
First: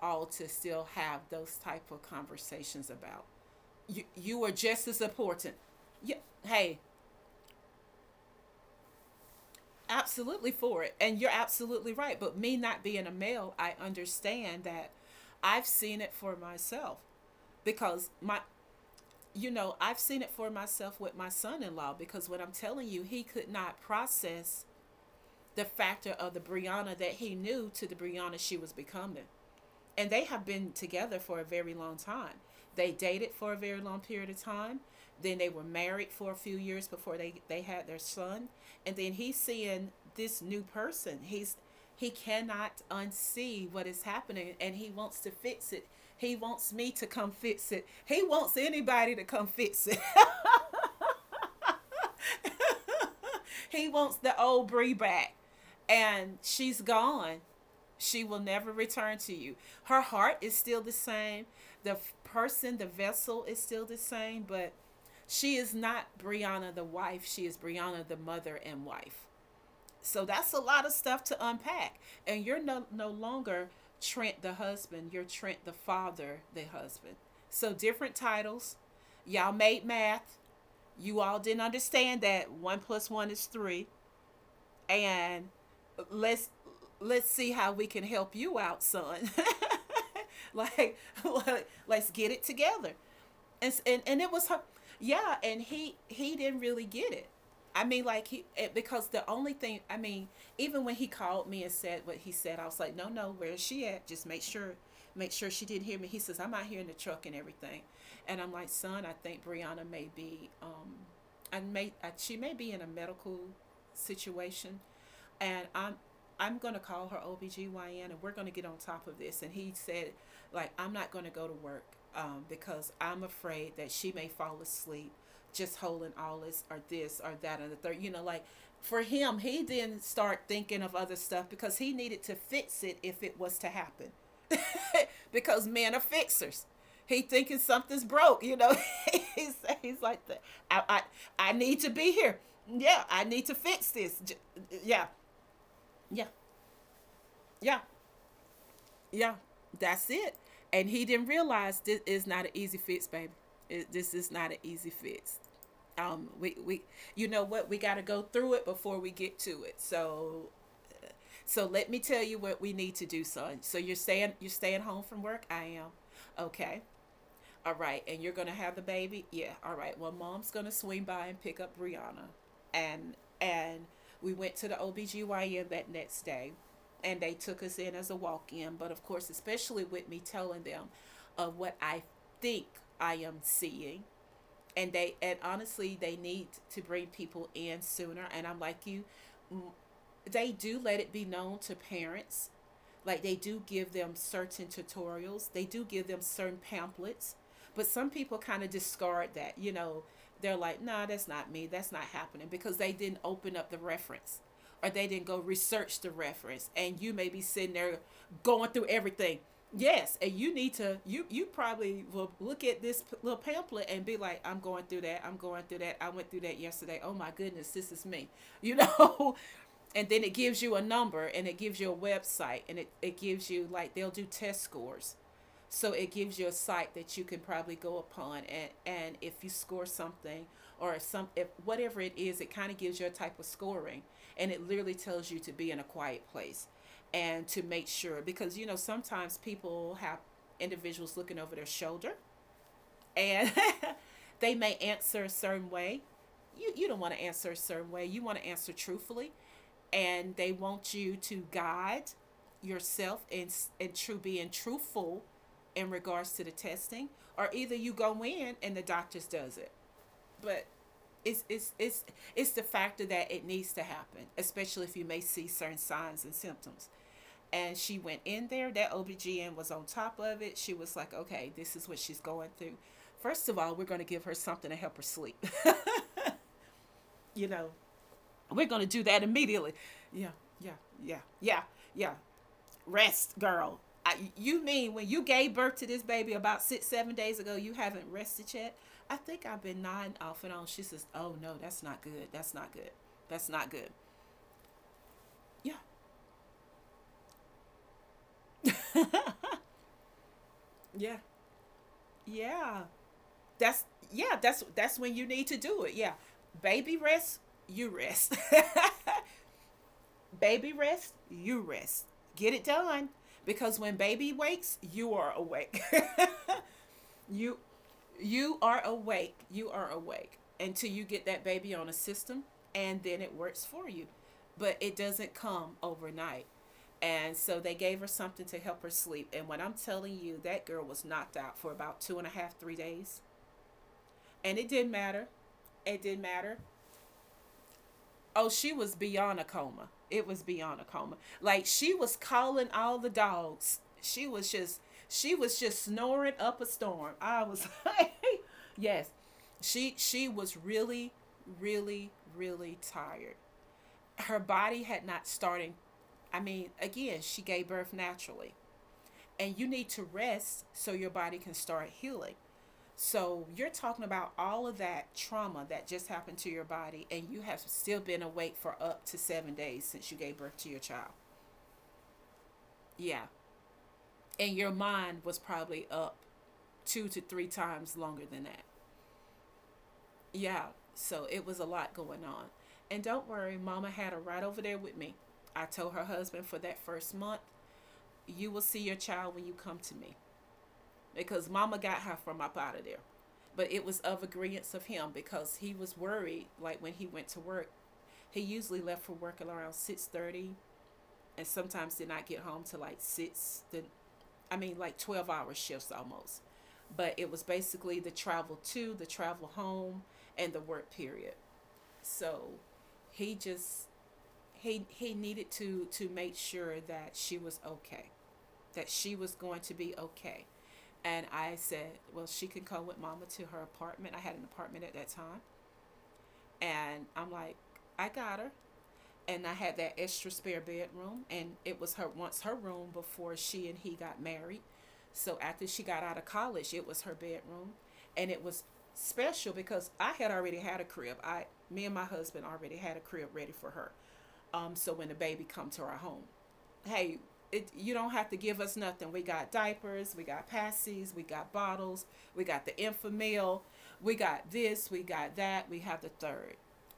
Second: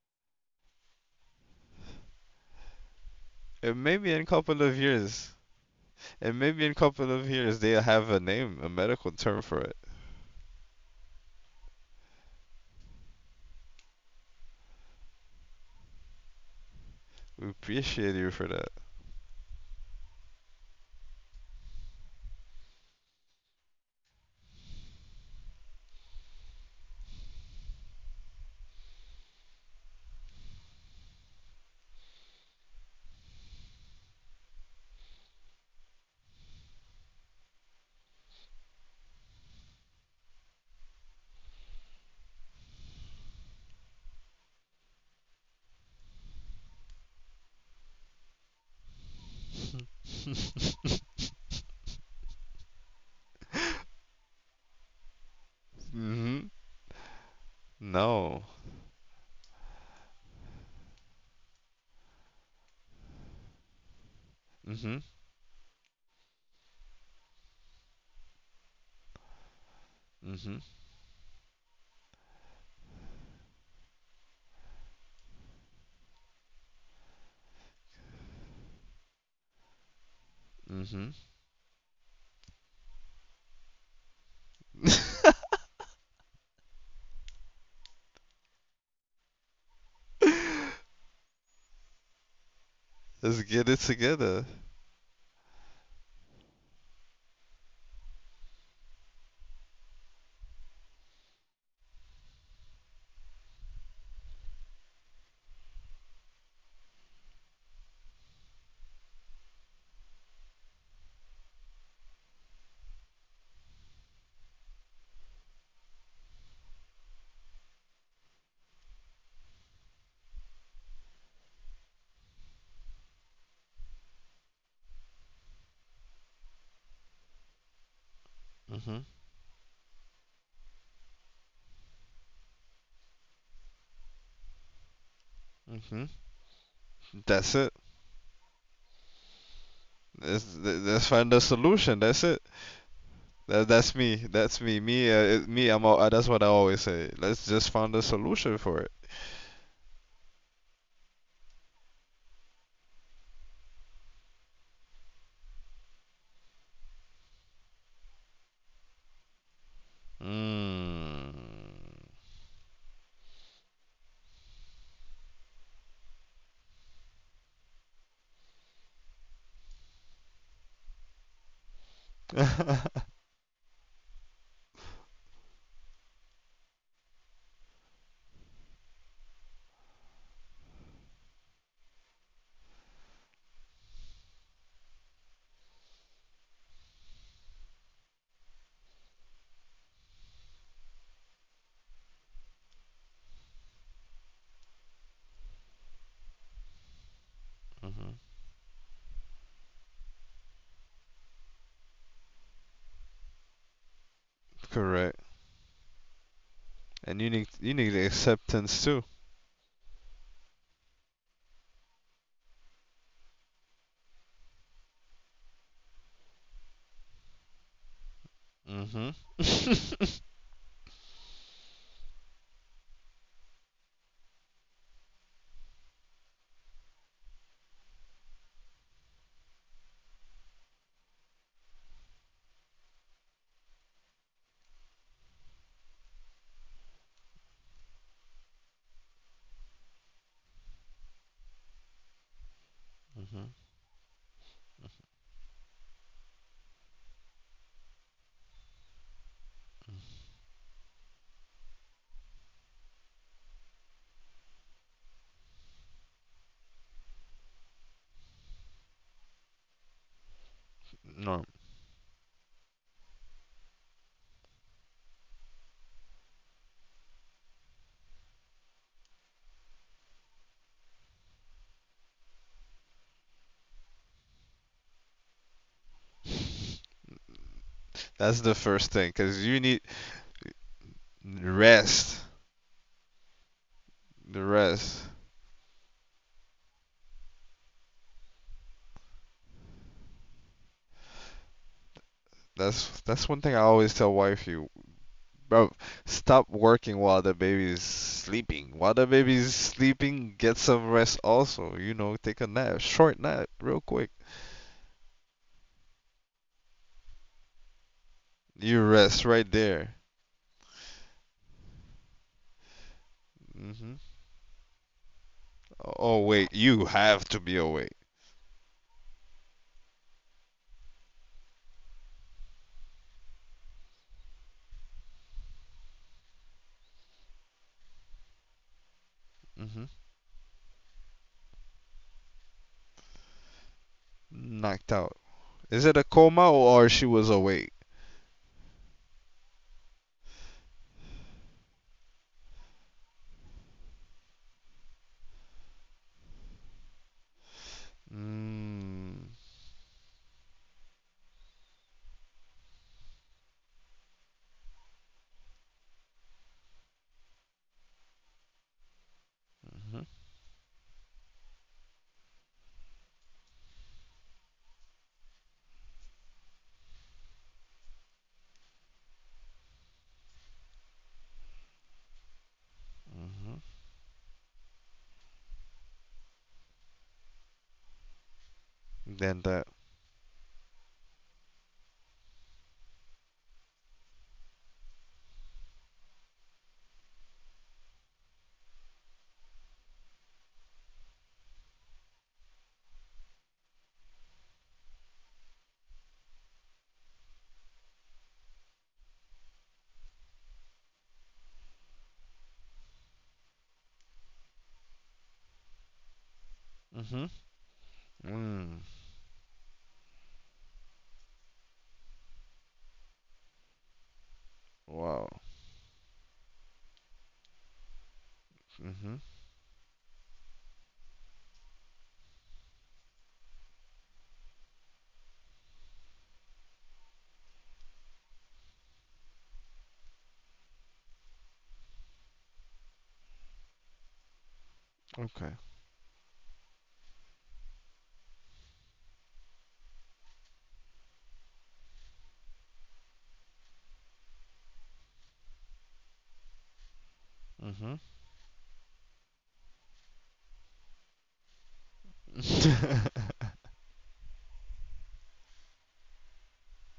S2: all to still have those type of conversations about. You,
S1: Maybe in a
S2: you are
S1: couple of
S2: just as
S1: years.
S2: important. You,
S1: And maybe in a
S2: hey,
S1: couple of years they'll have a name, a medical term for it.
S2: absolutely for it. And you're absolutely right. But me not being a male, I understand that I've seen it for myself,
S1: We
S2: because
S1: appreciate you
S2: my,
S1: for that.
S2: you know, I've seen it for myself with my son in law, because what I'm telling you, he could not process the factor of the Brianna that he knew to the Brianna she was becoming. And they have been together for a very long time. They dated for a very long period of time. Then they were married for a few years before they had their son. And then he's seeing this new person. He cannot unsee what is happening, and he wants to fix it. He wants me to come fix it. He wants anybody to come fix it. He wants the old Bree back. And
S1: Mm-hmm.
S2: she's gone. She will
S1: No.
S2: never return to you. Her heart is still the same. The person, the vessel is still the same, but
S1: Mm-hmm.
S2: she is not Brianna the wife. She is Brianna the mother and wife. So that's a
S1: Mm-hmm.
S2: lot of stuff to unpack. And you're no, no longer Trent the husband, you're Trent the father, the husband. So different titles. Y'all made math.
S1: Mm-hmm.
S2: You all didn't understand that one plus one is three. And let's let's see how we can help you out, son. like, like let's get it together.
S1: Let's get
S2: and
S1: it
S2: and, and it was
S1: together.
S2: her. Yeah, and he didn't really get it. I mean, like because the only thing I mean, even when he called me and said what he said, I was like, no, no, where is she at? Just make sure she didn't hear me. He says, I'm out here in the truck and everything, and I'm like, son, I think Brianna may be, she may be in a medical situation, and I'm going to call her OBGYN, and we're going to get on top of this. And he said, like, I'm not going to go to work, because I'm afraid that she may fall asleep just holding all this or this or that or the third. You know, like for
S1: Mm-hmm.
S2: him, he didn't start thinking of other stuff because he needed to fix it if it was to happen. Because men are
S1: Mm-hmm.
S2: fixers. He thinking
S1: That's it.
S2: something's broke, you know. he's, he's like,
S1: Let's,
S2: I, I,
S1: let's find a
S2: I need to
S1: solution.
S2: be
S1: That's
S2: here.
S1: it.
S2: Yeah, I need to
S1: That,
S2: fix
S1: that's me.
S2: this.
S1: That's me.
S2: Yeah,
S1: Me. Me.
S2: yeah,
S1: That's what I always say. Let's just
S2: yeah,
S1: find a solution for it.
S2: yeah. That's it. And he didn't realize this is not an easy fix, baby. This is not an easy fix. We You know what we got to go through it before we get to it. So let me
S1: Mm.
S2: tell you what we need to do, son. So you're staying home from work. I am. Okay. All right, and you're gonna have the baby? Yeah. All right. Well, mom's gonna swing by and pick up Brianna. And and we went to the OBGYN that next day, and they took us in as a walk in. But of course, especially with me telling them of what I think I am seeing. And honestly, they need to bring people in sooner. And I'm like, you, they do let it be known to parents. Like, they do give them certain tutorials, they do give them certain pamphlets, but
S1: Hmm.
S2: some people kind of discard that. You know, they're like, nah, that's not me, that's not happening, because they didn't open up the reference or they
S1: Correct.
S2: didn't go research the reference. And you
S1: And
S2: may be
S1: you
S2: sitting
S1: need
S2: there going
S1: acceptance
S2: through
S1: too.
S2: everything. Yes, and you need to you you probably will look at this little pamphlet and be like, I'm going through that. I'm going through that. I went through that yesterday. Oh my goodness, this is me. You
S1: Mm-hmm.
S2: know, and then it gives you a number, and it gives you a website, and it gives you, like, they'll do test scores, so it gives you a site that you can probably go upon, and if you score something or some, if whatever it is, it kind of gives you a type of scoring, and it literally tells you to be in a quiet place, and to make sure, because you know sometimes people have individuals looking over their shoulder,
S1: Mm-hmm.
S2: and they may answer a certain way. You don't want to answer a certain way. You want to answer truthfully, and they want you to guide yourself in true, being truthful in regards to the testing. Or either you go in and the doctor does it, but
S1: No,
S2: it's it's it's it's the factor that it needs to happen, especially if you may see certain signs and symptoms. And she went in there, that OBGYN was on top of it. She was like, okay, this is what she's going through. First of all, we're gonna give her something to help her sleep. You know.
S1: that's the
S2: We're gonna
S1: first
S2: do
S1: thing
S2: that
S1: because you
S2: immediately.
S1: need
S2: Yeah, yeah, yeah, yeah, yeah,
S1: rest.
S2: rest, girl.
S1: The
S2: You mean when
S1: rest.
S2: you gave birth to this baby about 6, 7 days ago, you haven't rested yet? I think I've been nodding off and on. She says, oh, no, that's not good. That's not good.
S1: That's one
S2: That's
S1: thing I
S2: not good.
S1: always tell wife you, bro.
S2: Yeah.
S1: Stop working while the baby is sleeping. While the baby is sleeping, get some rest
S2: Yeah.
S1: also. You know, take a nap,
S2: Yeah.
S1: short nap, real
S2: That's,
S1: quick.
S2: yeah, that's when you need to do it. Yeah. Baby rest, you rest.
S1: You rest right there.
S2: Baby rest, you rest. Get it done. Because
S1: Mm-hmm.
S2: when baby wakes, you are awake.
S1: Oh wait, you have to be
S2: You
S1: awake.
S2: you are awake. You are awake until you get that baby on a system, and then it works for you. But it doesn't come overnight. And so they gave her something to help her sleep. And when I'm
S1: Mm-hmm.
S2: telling you, that girl was knocked out for about two and a half, 3 days. And it didn't
S1: Knocked out.
S2: matter.
S1: Is it
S2: It
S1: a
S2: didn't
S1: coma
S2: matter.
S1: or she was awake?
S2: Oh, she was beyond a coma. It was beyond a coma. Like, she was calling all the dogs. She was just snoring up a storm. I was like, yes.
S1: Mm-hmm.
S2: She was really really really tired. Her body had not started. I mean, again, she gave birth naturally. And you need to rest so your body can start healing. So you're talking about all of that trauma that just happened to your body, and you have still been awake for up to 7 days since you gave birth to your child. Yeah.
S1: Mm-hmm.
S2: And your mind was probably up 2 to 3 times longer than that.
S1: Then that.
S2: Yeah. So it was a lot going on. And don't worry, mama had her right over there with me. I told her husband, for that first month, you will see your child when you come to me. Because mama got her from up out of there, but it was of agreement of him, because he was worried. Like, when he went to work, he usually left for work at around 6:30, and sometimes did not get home till like six. The I mean, like 12 hour shifts almost. But
S1: Mm-hmm.
S2: it was basically the travel
S1: Mm.
S2: to, the travel home, and the work period. So he just he
S1: Wow.
S2: needed to make sure that she was okay, that she
S1: Mm-hmm.
S2: was going to be okay. And I said, well, she can come with mama to her apartment. I had an apartment at that time, and I'm like, I got her. And I had that extra spare bedroom, and it was her once her room before she and he got married. So
S1: Okay.
S2: after she got out of college, it was her bedroom, and it was special because I had already had a crib. Me and my husband already had a crib ready for her. So when the baby come to our home, hey, it, you don't have to give us nothing. We got diapers, we got passies, we got bottles, we got the
S1: Mm-hmm.
S2: infamil, we got this, we got that, we have the third.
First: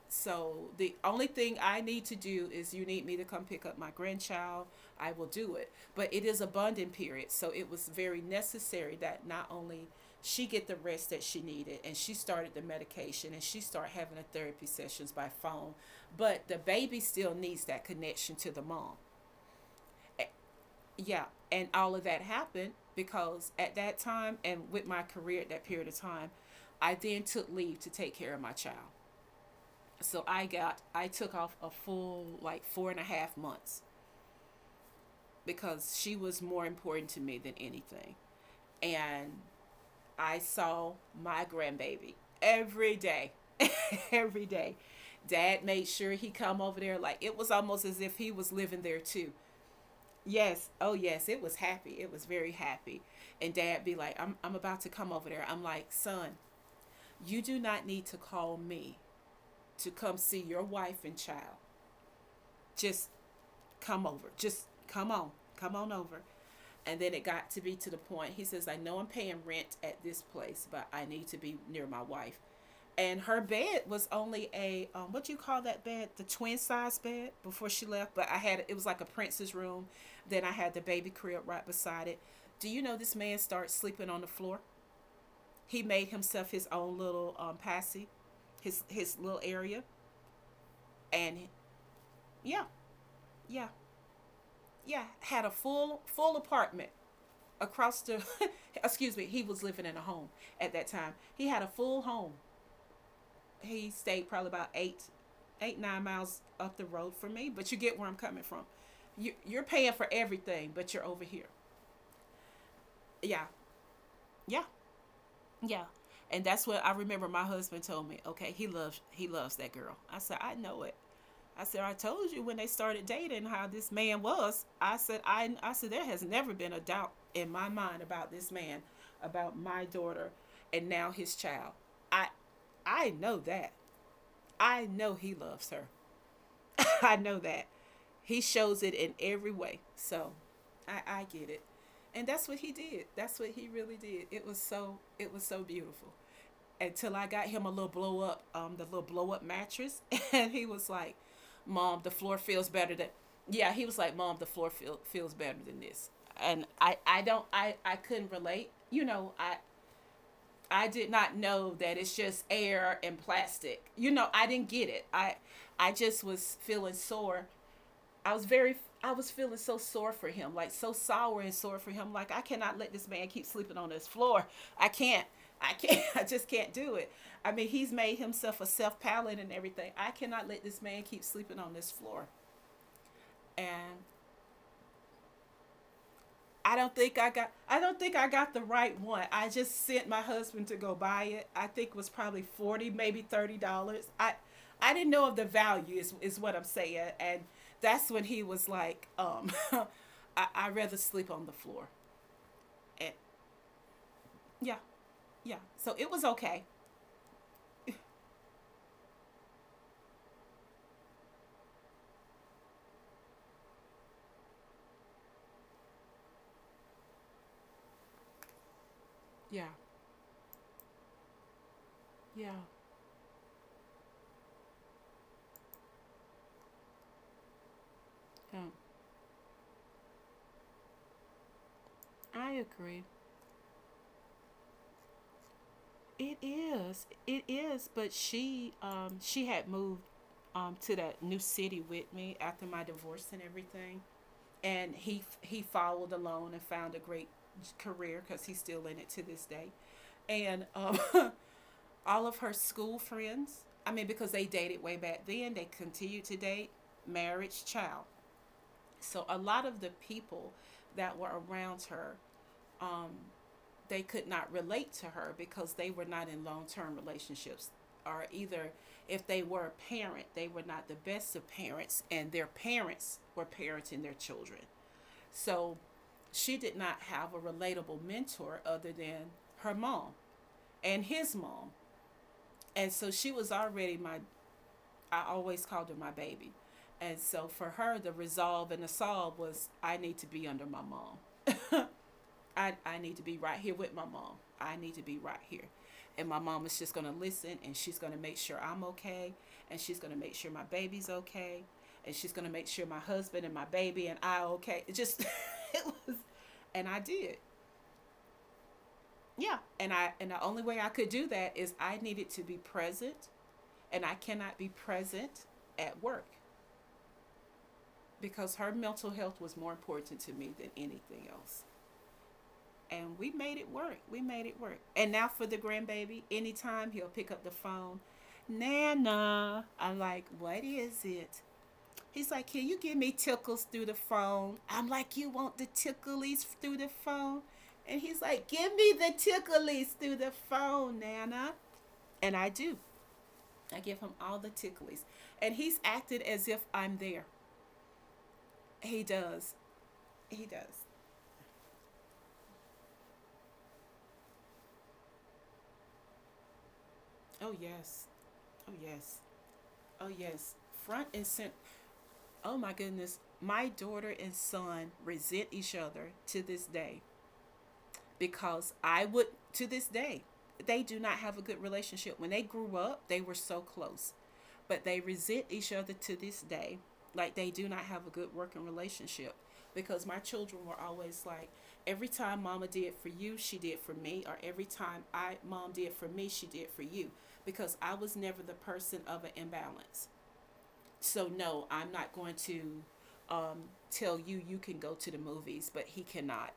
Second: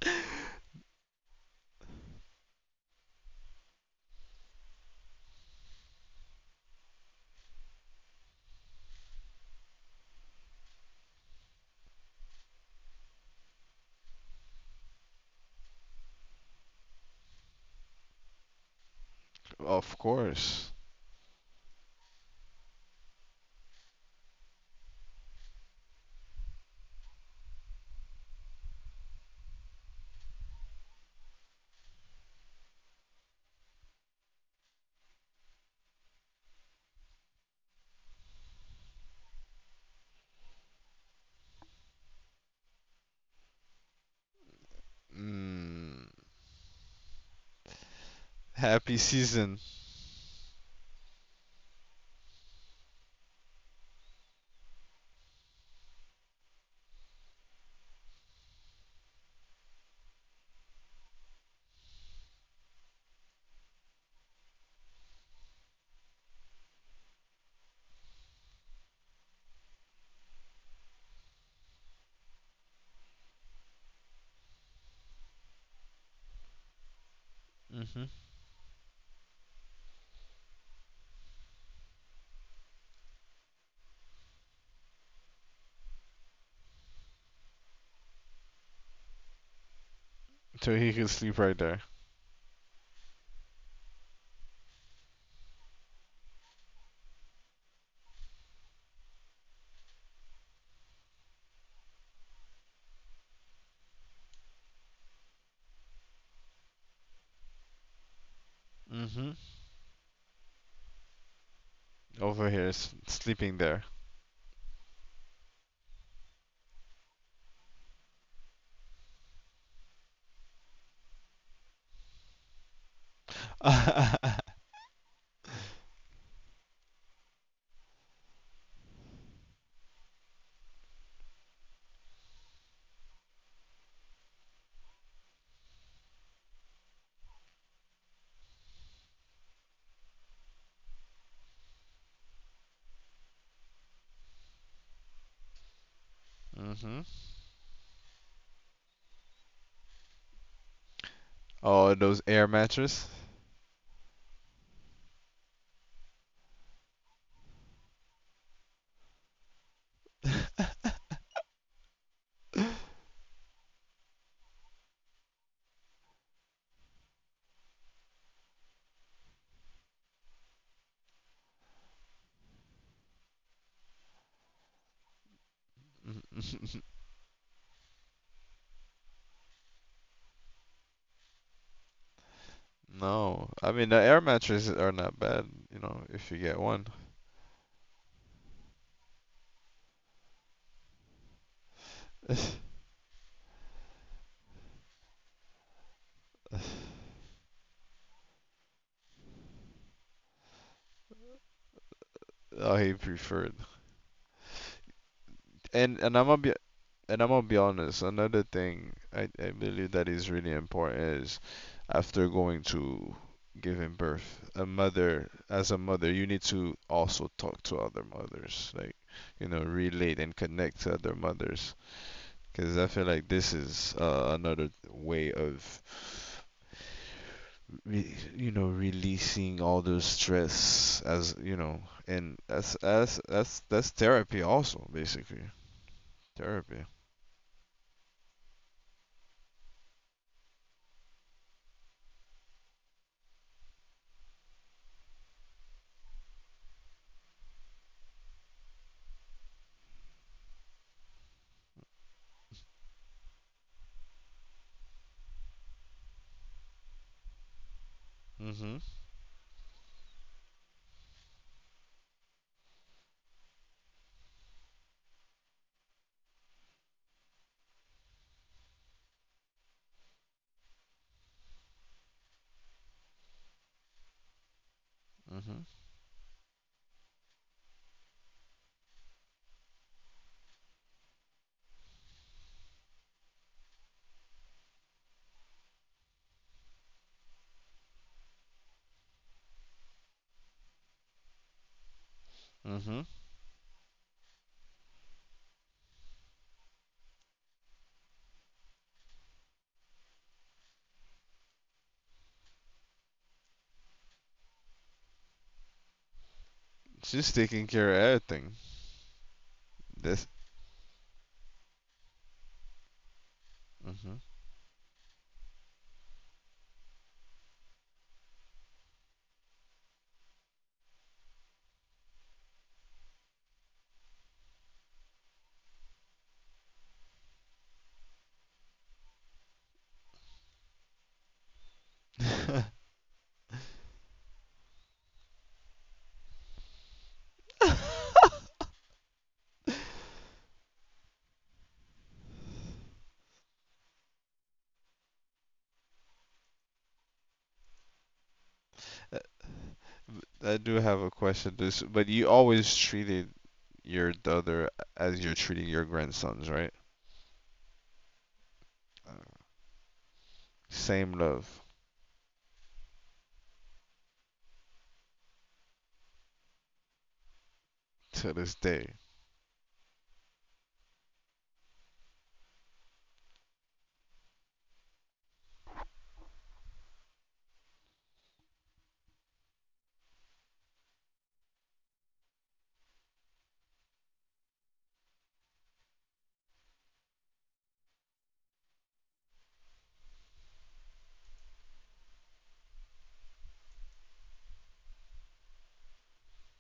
S2: So the only thing I need to do is, you need me to come pick up my grandchild. I will do it. But it is a bonding period, so it was very necessary that not only she get the rest that she needed, and she started the medication, and she started having the therapy sessions by phone, but the baby still needs that connection to the mom.
S1: Of
S2: Eh,
S1: course.
S2: Yeah, and all of that happened because, at that time and with my career at that period of time, I then took leave to take care of my child, I took off a full, like, four and a half months, because she was more important to me than anything. And I saw my grandbaby every day. Every day. Dad made
S1: Mm.
S2: sure he come over there, like it was almost as if he was living
S1: Happy
S2: there too.
S1: season.
S2: Yes, oh yes, it was happy. It was very happy. And dad be like, I'm about to come over there. I'm like, son, you do not need to call me to come see your wife and child. Just come over. Just come on. Come on over. And then it got to be to the point he says, I know I'm paying rent at this place, but I need to be near my wife. And her bed was only a, what do you call that bed? The twin size bed before she
S1: Mm-hmm.
S2: left. But I had, it was like a prince's room. Then I had the baby crib right beside it. Do you know this man starts sleeping on the floor? He made himself his own little, passy, his little area,
S1: So he can
S2: and
S1: sleep right there.
S2: yeah, yeah, yeah, had a full apartment across the excuse me, he was living in a home at that time. He had a full home. He stayed probably about eight nine miles up the road from me, but you get where I'm coming from.
S1: Mm-hmm.
S2: You, you're paying for everything, but you're over here.
S1: Over here,
S2: Yeah.
S1: sleeping there.
S2: Yeah. Yeah. And that's what I remember, my husband told me, okay, he loves that girl. I said, I know it. I said, I told you when they started dating how this man was. I said, I said there has never been a doubt in my mind about this man, about my daughter, and now his child. I I know that. I know he loves her. I know that. He shows it in every way. So I get it. And that's what he did. That's what he really did. It was so, it was so beautiful. Until
S1: Mm-hmm.
S2: I got him a little blow up, the little blow up mattress, and he was like,
S1: Oh,
S2: "Mom, the
S1: those
S2: floor
S1: air
S2: feels better than."
S1: mattress?
S2: Yeah, he was like, "Mom, the floor feels better than this." And I don't, I couldn't relate. You know, I did not know that it's just air and plastic. You know, I didn't get it. I just was feeling sore. I was very I was feeling so sore for him, like so sour and sore for him. Like, I cannot let this man keep sleeping on this floor. I can't. I can't. I just can't do it. I mean, he's made himself a self pallet and everything. I cannot let this man keep sleeping on this floor.
S1: No. I mean, the
S2: And
S1: air mattresses are not bad, you know, if you get one.
S2: I don't think I got the right one. I just sent my husband to go buy it. I think it was probably $40, maybe $30. I I didn't know of the value is what I'm saying. And that's when he was like I rather sleep on the floor.
S1: Oh, he
S2: And
S1: preferred.
S2: yeah. Yeah. So
S1: And
S2: it
S1: and
S2: was okay.
S1: I'm gonna be honest, another thing I believe that is really important is after going to giving birth, as a mother, you need to also talk to other mothers, like, you know,
S2: Yeah.
S1: relate and connect to other mothers.
S2: Yeah.
S1: Because I feel like this is another way of,
S2: Um,
S1: releasing all the stress as, and
S2: I
S1: that's,
S2: agree.
S1: that's, that's, that's therapy also, basically.
S2: It
S1: Therapy.
S2: is. It is, but she had moved to that new city with me after my divorce and everything. And he followed alone and found a great career because he's still in it to this day. And all of her school friends, I mean, because they dated way back then, they continued to date, marriage, child.
S1: Mm-hmm.
S2: So a lot of the people that were around her, they could not relate to her because they were not in long-term relationships, or either if they were a parent, they were not the best of parents, and their parents were parenting their children.
S1: Mm-hmm.
S2: So she did not have a relatable mentor other than her mom and his mom. And so she was already my, I always called her my baby. And so for her, the resolve and the solve was, I need to be under my mom. I,
S1: Mm-hmm.
S2: I need to be right here with my mom. I need to be right here. And my mom is just going to listen, and she's going to make sure I'm okay. And she's going to make sure my baby's okay. And she's going to make sure my husband and my baby and I okay. It just, it was, and I
S1: She's
S2: did.
S1: taking care of everything.
S2: Yeah, and I,
S1: This.
S2: and the only way I could do that is I needed to be present, and
S1: Hmm.
S2: I cannot be present at work because her mental health was more important to me than anything else. And we made it work. We made it work. And now for the grandbaby, anytime he'll pick up the phone, Nana, I'm like, what is it? He's like, can you give me tickles through the phone? I'm like, you want the ticklies through the phone? And he's like, give me the ticklies through the phone, Nana. And I do. I give him all the ticklies. And he's acted as if I'm there. He does. He
S1: I do
S2: does.
S1: have a question. This, but you always treated your daughter as you're treating your grandsons, right?
S2: Oh, yes. Oh, yes. Oh, yes. Front
S1: Same
S2: and center.
S1: love
S2: Oh, my goodness. My daughter and son resent each other to this day.
S1: to this
S2: Because
S1: day.
S2: I would, to this day, they do not have a good relationship. When they grew up, they were so close, but they resent each other to this day. Like, they do not have a good working relationship because my children were always like, every time mama did for you, she did for me, or every time I mom did for me, she did for you, because I was never the person of an imbalance. So no, I'm not going to um, tell you you can go to the movies, but he cannot.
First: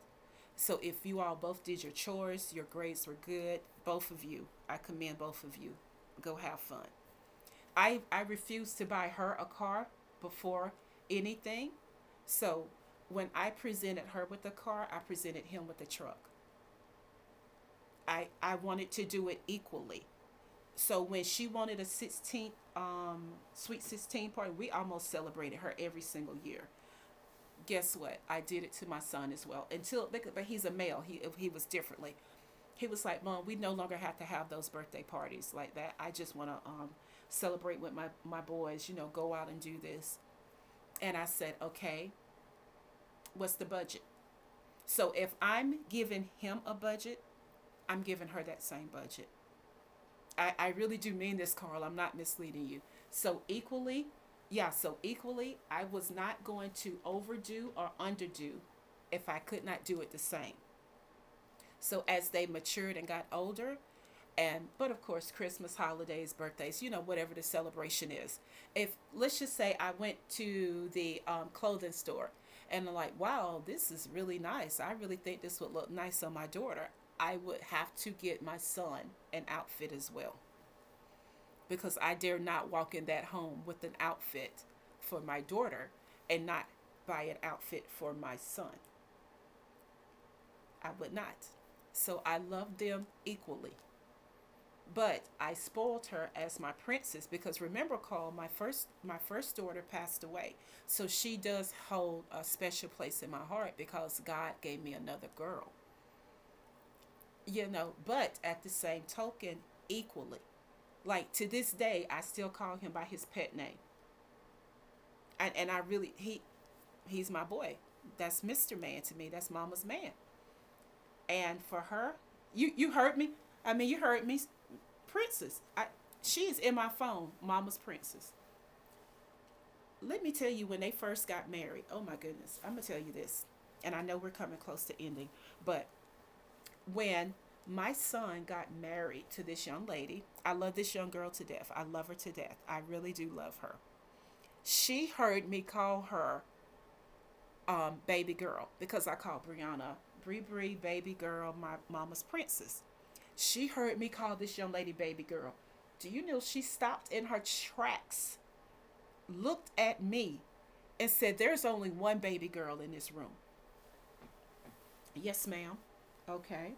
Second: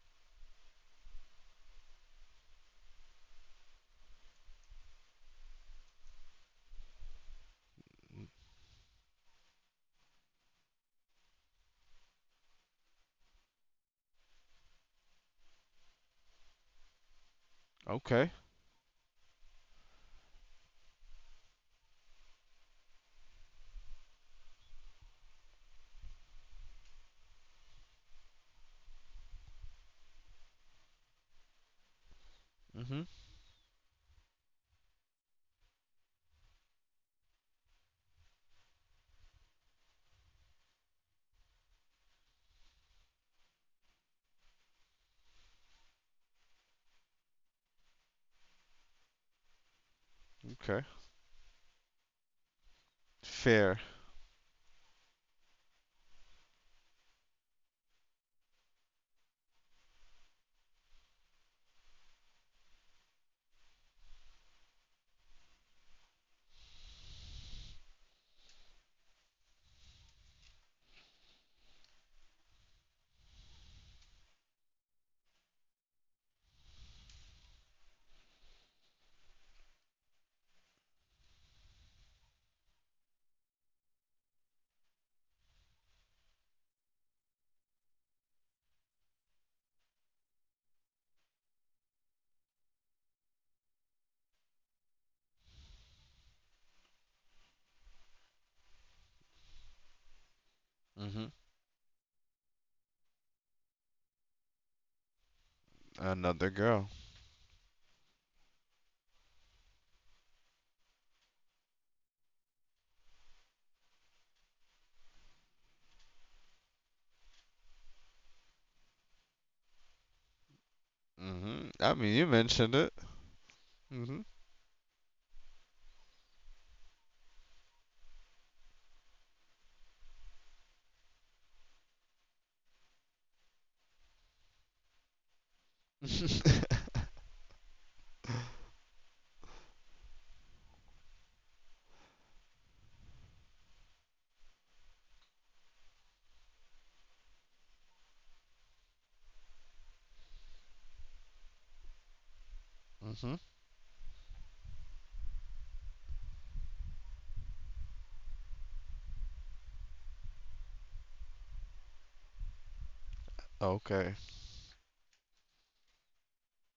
S2: So if you all both did your chores, your grades were good, both of you, I commend both of you. Go have fun. I refused to buy her a car before anything. So when I presented her with a car, I presented him with a truck. I,
S1: Okay.
S2: I wanted to do it equally. So when she wanted a 16th, sweet 16 party, we almost celebrated her every single year. Guess what? I did it to my son as well. Until, but he's a male. He was differently. He was
S1: Mhm.
S2: like, "Mom, we no longer have to have those birthday parties like that. I just want to celebrate with my boys. You know, go out and do this." And I said, "Okay, what's the budget?" So if I'm giving him a budget, I'm giving her that same budget. I
S1: Okay.
S2: really do mean this, Carl. I'm not misleading you. So
S1: Fair.
S2: equally, yeah, so equally, I was not going to overdo or underdo if I could not do it the same. So as they matured and got older, and but of course Christmas, holidays, birthdays, you know, whatever the celebration is. If, let's just say, I went to the clothing store and I'm like, wow, this is really nice. I really think this would look nice on my daughter. I would have to get my son an outfit as well, because I dare not walk in that home with an outfit for my daughter and not buy an outfit for my son. I would not. So I love them equally. But I spoiled her as my princess because, remember, Cole, my first daughter passed away, so
S1: Mhm.
S2: she does hold a special place in my heart because God gave me another girl.
S1: Another girl.
S2: You know, but at the same token, equally, like to this day, I still call him by his pet name, and I really, he, he's my boy. That's Mister Man to me. That's Mama's man. And
S1: Mhm.
S2: for
S1: I
S2: her,
S1: mean, you mentioned
S2: you
S1: it.
S2: heard me. I mean, you heard
S1: Mhm.
S2: me, Princess. I, she is in my phone, Mama's Princess. Let me tell you, when they first got married, oh my goodness, I'm going to tell you this. And I know we're coming close to ending, but when my son got married to this young lady, I love this young girl to death. I love her to death. I really do love her. She heard me call her baby girl because I call Brianna Bree Bree, baby girl, my mama's princess.
S1: Mhm.
S2: She heard me call this young lady baby girl. Do you know she stopped in her tracks, looked at me, and said, there's only one baby girl in this room.
S1: Okay.
S2: Yes, ma'am. Okay.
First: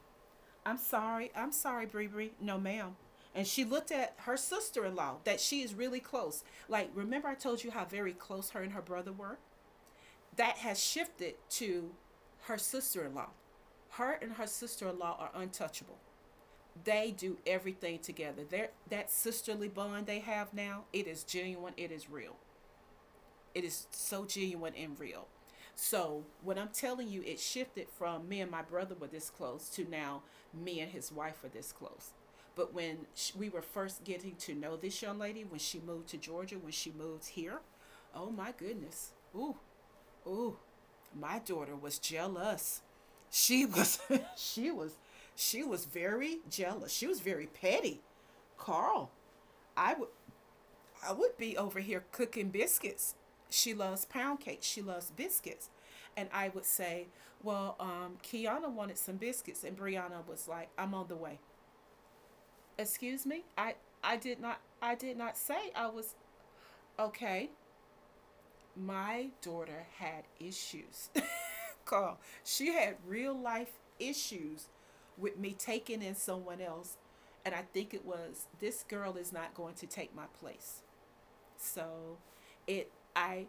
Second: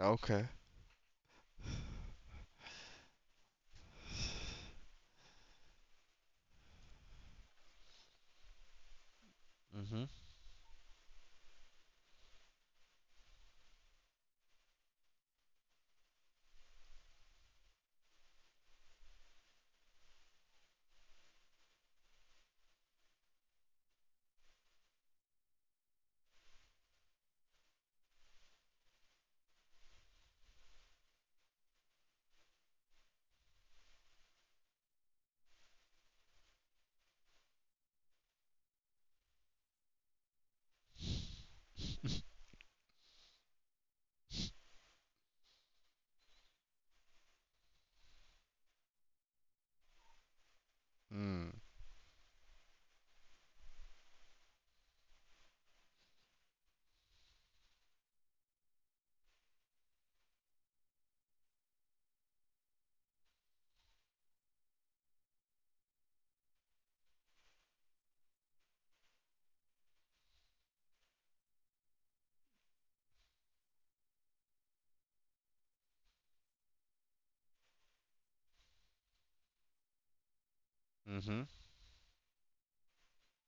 S1: Okay.
S2: I'm sorry. I'm sorry, Bree Bree. No, ma'am. And she looked at her sister in law that she is really close. Like, remember I told you how very close her and her brother were?
S1: Mhm.
S2: That has shifted to her sister in law. Her and her sister in law are untouchable. They do everything together. They're, that sisterly bond they have now, it is genuine, it is real. It is so genuine and real. So what I'm telling you, it shifted from me and my brother were this close to, now me and his wife are this close. But when we were first getting to know this young lady, when she moved to Georgia, when she moved here, oh my goodness, ooh, ooh, my daughter was jealous. She was, she was, she was very jealous. She was very petty. Carl, I would I would
S1: Mm.
S2: be over here cooking biscuits. She loves pound cake. She loves biscuits. And I would say, well, Kiana wanted some biscuits, and Brianna was like, I'm on the way. Excuse me? I, I did not say I was, okay. My daughter had issues. Carl, she had real life issues with me taking in someone else, and I think it was, this girl is not going to take my place.
S1: Mhm.
S2: So it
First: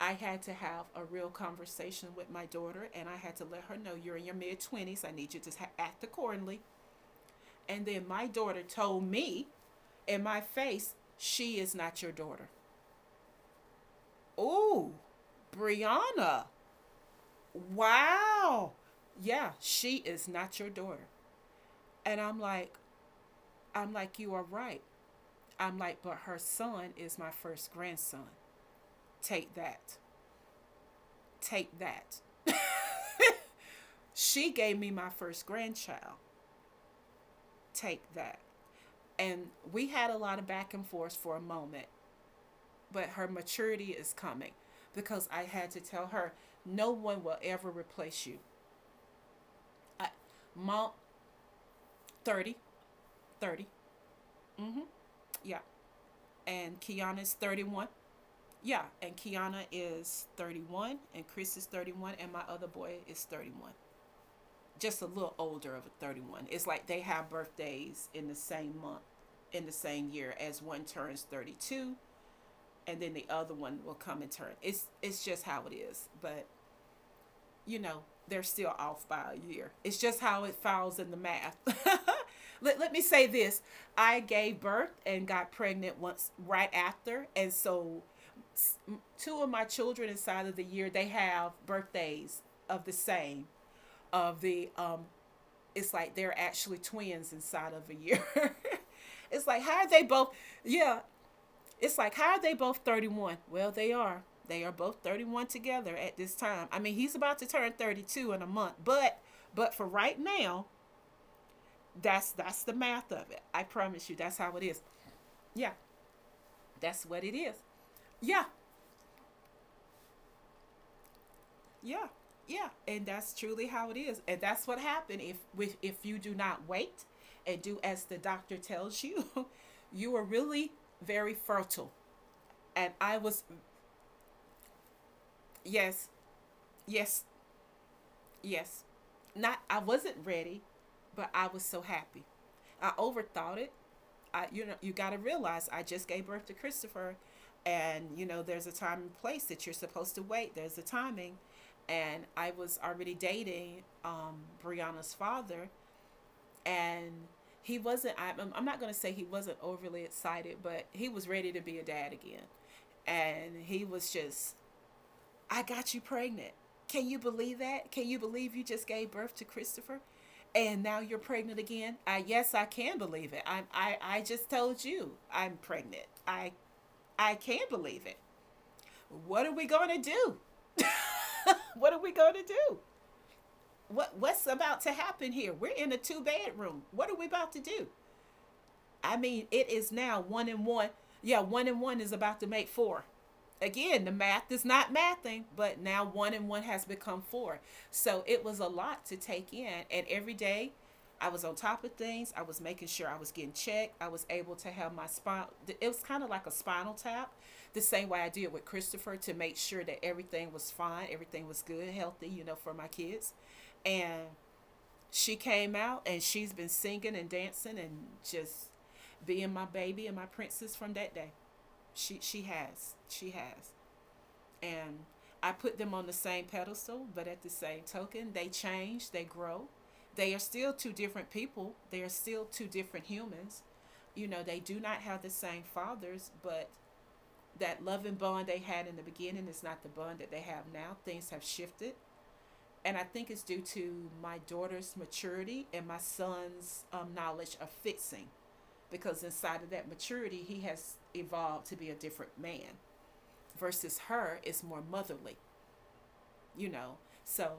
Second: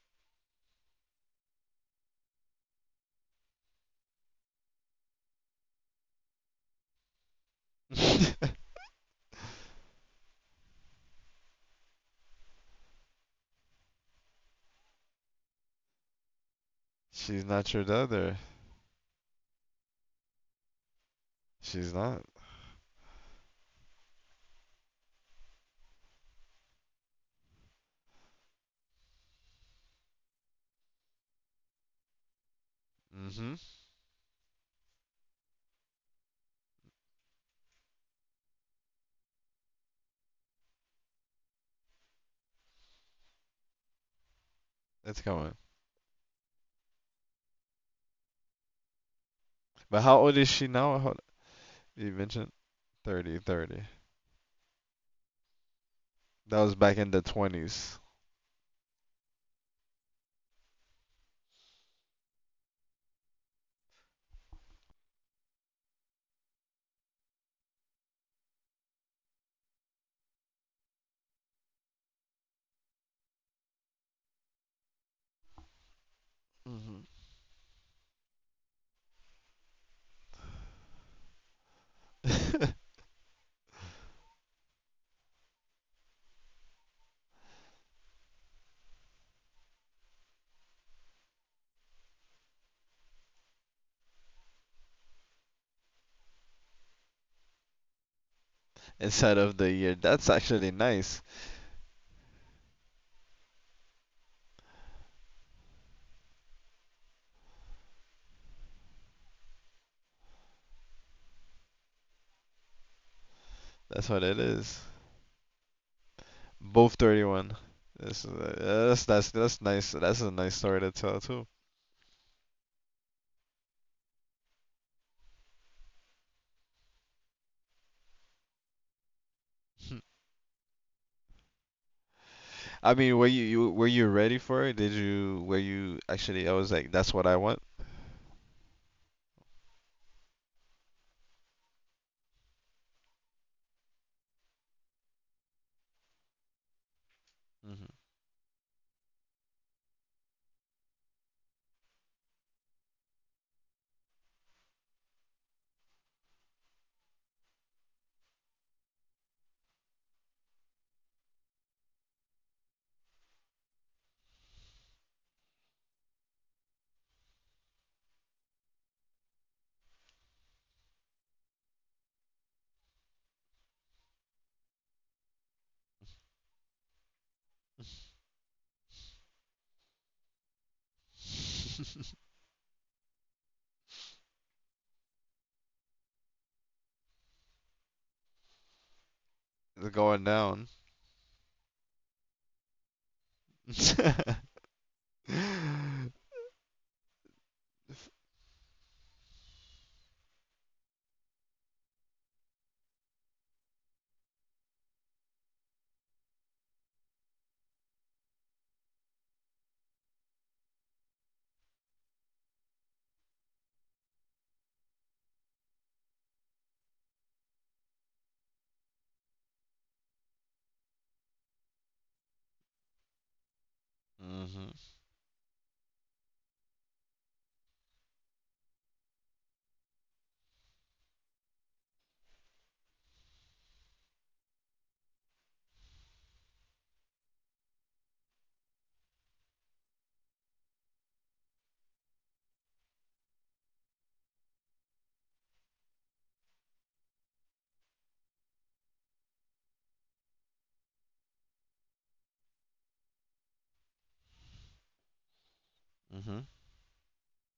S2: I had to have a real conversation with my daughter, and I had to let her know, you're in your mid 20s. I need you to act accordingly. And then my daughter told me in my face, she is not your daughter. Oh, Brianna.
S1: She's not your daughter.
S2: Wow. Yeah, she is not your daughter.
S1: She's
S2: And
S1: not.
S2: I'm like, you are right. I'm like, but her son is my first grandson. Take that. Take that.
S1: Mhm.
S2: She gave me my first grandchild. Take that. And we had a lot of back and forth for a moment, but her maturity is coming
S1: It's
S2: because I
S1: coming.
S2: had to tell her, no one will ever replace you.
S1: But
S2: I,
S1: how old is she
S2: Mom,
S1: now? You mentioned.
S2: 30,
S1: 30,
S2: thirty.
S1: 30.
S2: Mm-hmm. Yeah.
S1: That was
S2: And
S1: back in the
S2: Kiana's 31.
S1: 20s
S2: Yeah. And Kiana is 31. And Chris is 31. And my other boy is 31. Just a little older of a 31. It's like they have birthdays in the same month, in the same year, as one turns 32 and then the other one will come in turn. It's just how it is. But you know, they're still off by a year. It's just how it falls in the math. Let me say this. I gave birth and got pregnant once right after, and so two of my children inside of the year, they have birthdays of the same, of the it's like they're actually twins inside of a year.
S1: instead
S2: It's
S1: of
S2: like,
S1: the
S2: how are
S1: year.
S2: they
S1: That's
S2: both,
S1: actually
S2: yeah,
S1: nice.
S2: it's like, how are they both 31? Well, they are. They are both 31 together at this time. I mean, he's about to turn 32 in a month, but for right now, that's the math of it. I promise
S1: That's
S2: you,
S1: what
S2: that's
S1: it
S2: how it
S1: is.
S2: is. Yeah,
S1: Both
S2: that's what it is.
S1: 31. That's
S2: Yeah,
S1: uh, that's that's, that's nice. That's a nice story to tell too.
S2: yeah, yeah, and that's truly how it is, and that's what happened if you do not wait and do as the doctor tells you, you are really very fertile. And
S1: I
S2: I
S1: mean, were
S2: was,
S1: you ready for it? Did you were you
S2: yes,
S1: actually? I was like, that's
S2: yes,
S1: what I want.
S2: yes. Not I wasn't ready, but I was so happy. I overthought it. You got to realize I just gave birth to Christopher, and you know there's a time and place that you're supposed to wait. There's a timing. And I was already dating Brianna's father, and he wasn't — I'm not going to say he wasn't overly excited, but he was ready to be a dad again. And he was just, I got you pregnant. Can you believe that? Can you believe you just gave birth to Christopher? And now you're pregnant again? I — yes, I can believe it. I just told you I'm pregnant. I — I can believe it. What are we going to do? What are we going to do? What what's about to happen here? We're in a two bedroom. What are we about to do? I mean, it is
S1: It's
S2: now
S1: going
S2: one and
S1: down.
S2: one. Yeah, one and one is about to make four. Again, the math is not mathing, but now one and one has become four. So it was a lot to take in. And every day I was on top of things. I was making sure I was getting checked. I was able to have my spine. It was kind of like a spinal tap, the same way I did with Christopher to make sure that everything was fine, everything was good, healthy, you know, for my kids. And she came out and she's been singing and dancing and just being my baby and my princess from that day. She has. She has.
S1: Mhm.
S2: And I put them on the same pedestal, but at the same token, they change, they grow. They are still two different people. They are still two different humans. You know, they do not have the same fathers, but that loving bond they had in the beginning is not the bond that they have now. Things have shifted, and I think it's due to my daughter's maturity and my son's knowledge of fixing. Because inside of that maturity, he has evolved to be a different man. Versus her is more motherly,
S1: Mhm.
S2: you know. So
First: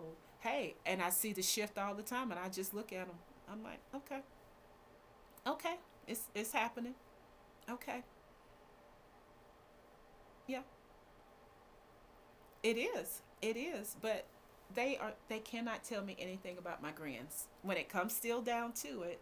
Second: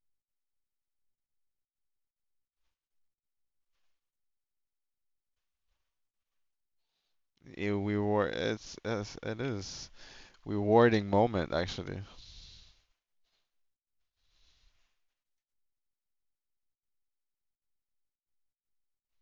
S2: hey, and I see the shift all the time, and I just look at him. I'm like, okay, okay, it's happening.
S1: Yeah, we
S2: Okay,
S1: were. It is
S2: yeah,
S1: rewarding moment actually.
S2: it is, it is. But they are — they cannot tell me anything about my grands. When it comes still down to it,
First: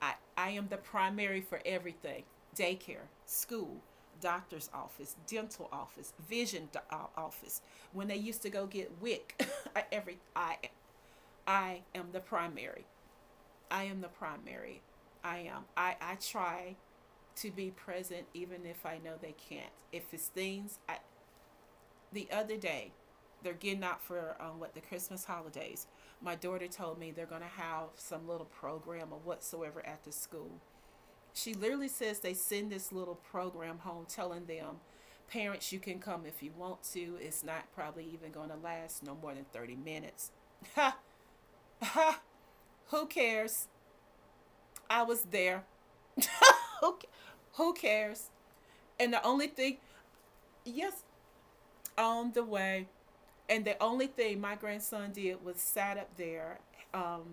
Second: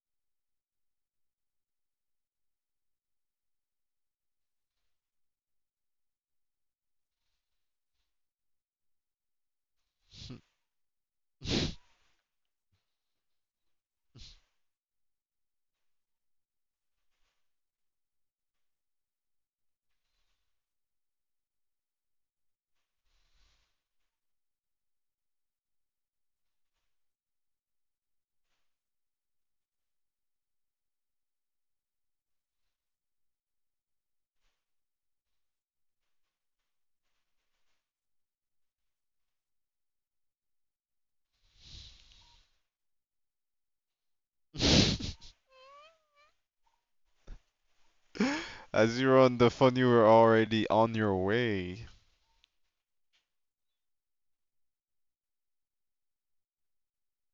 S2: I am the primary for everything: daycare, school, doctor's office, dental office, vision office. When they used to go get WIC, every I — I am the primary. I am the primary. I am. I try to be present even if I know they can't. If it's things I — the other day, they're getting out for what the Christmas holidays. My daughter told me they're gonna have some little program or whatsoever at the school. She literally says they send this little program home telling them, parents, you can come if you want to. It's not probably even going to last no more than 30 minutes. Ha, ha, who cares? I was there. who, who cares?
S1: As you
S2: And
S1: were
S2: the
S1: on
S2: only
S1: the phone,
S2: thing —
S1: you were already on
S2: yes,
S1: your way.
S2: on the way. And the only thing my grandson did was sat up there, um,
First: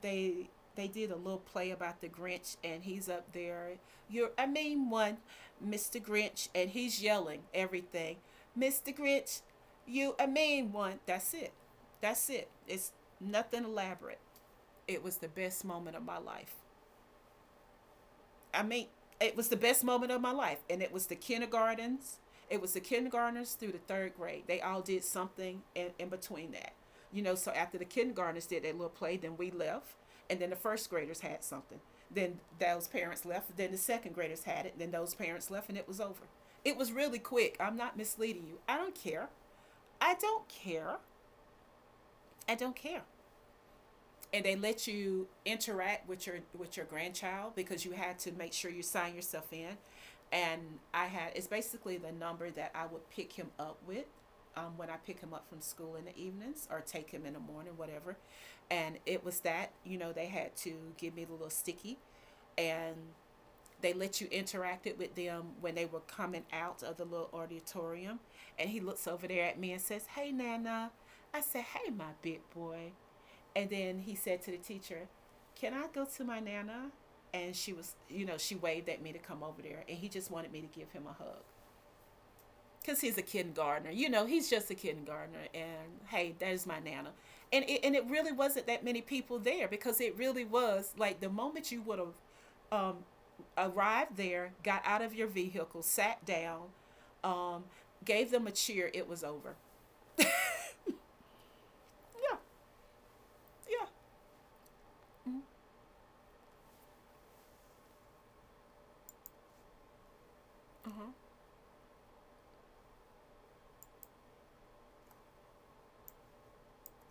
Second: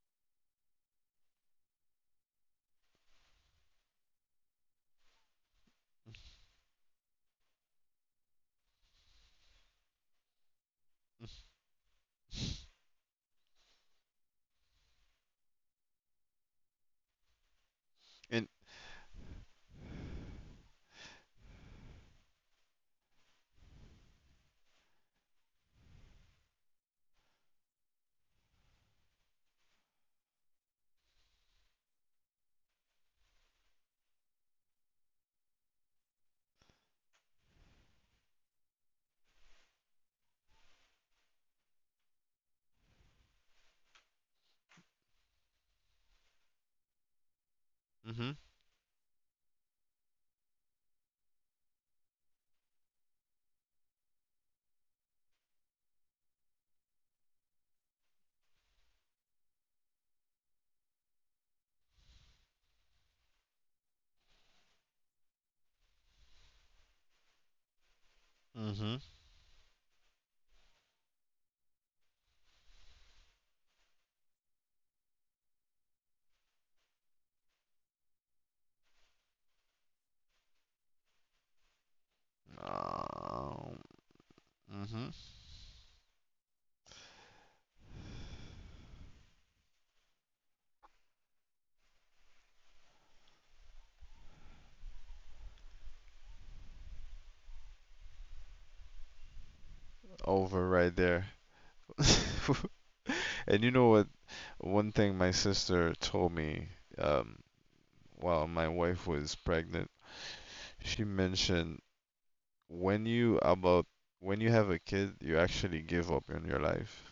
S2: they — they did a little play about the Grinch, and he's up there. You're — I mean one, Mr. Grinch, and he's yelling everything. Mr. Grinch, you — I mean one. That's it. That's it. It's nothing elaborate. It was the best moment of my life.
S1: And
S2: I mean, it was the best moment of my life. And it was the kindergartens. It was the kindergartners through the third grade. They all did something in between that. You know, so after the kindergartners did that little play, then we left. And then the first graders had something. Then those parents left. Then the second graders had it. Then those parents left, and it was over. It was really quick. I'm not misleading you. I don't care. I don't care. I don't care. And they let you interact with your grandchild because you had to
S1: mhm,
S2: make sure you sign yourself in, and I had — it's basically the number that I would pick him up with, when I pick him up from school in the evenings or take him in the morning, whatever. And it was that, you know, they had to give me the little sticky, and they let you interact it with them when they were coming out of the little auditorium. And he
S1: mhm,
S2: looks over there at me and says, hey, Nana. I said, hey, my big boy. And then he said to the teacher, can I go to my Nana? And she was, you know, she waved at me to come over there. And he just wanted me to give him a hug because he's a
S1: um,
S2: kindergartner. You know, he's just a
S1: mhm.
S2: kindergartner. And hey, there's my Nana. And it really wasn't that many people there because it really was like the moment you would have um, arrived there, got out of your vehicle, sat down, um, gave them a cheer, it was over. Yeah,
S1: And you
S2: yeah.
S1: know what? One thing my
S2: Mm-hmm.
S1: sister told me, um, while my wife was pregnant, she
S2: Uh-huh.
S1: mentioned when you about when you have a kid, you actually give up on your life.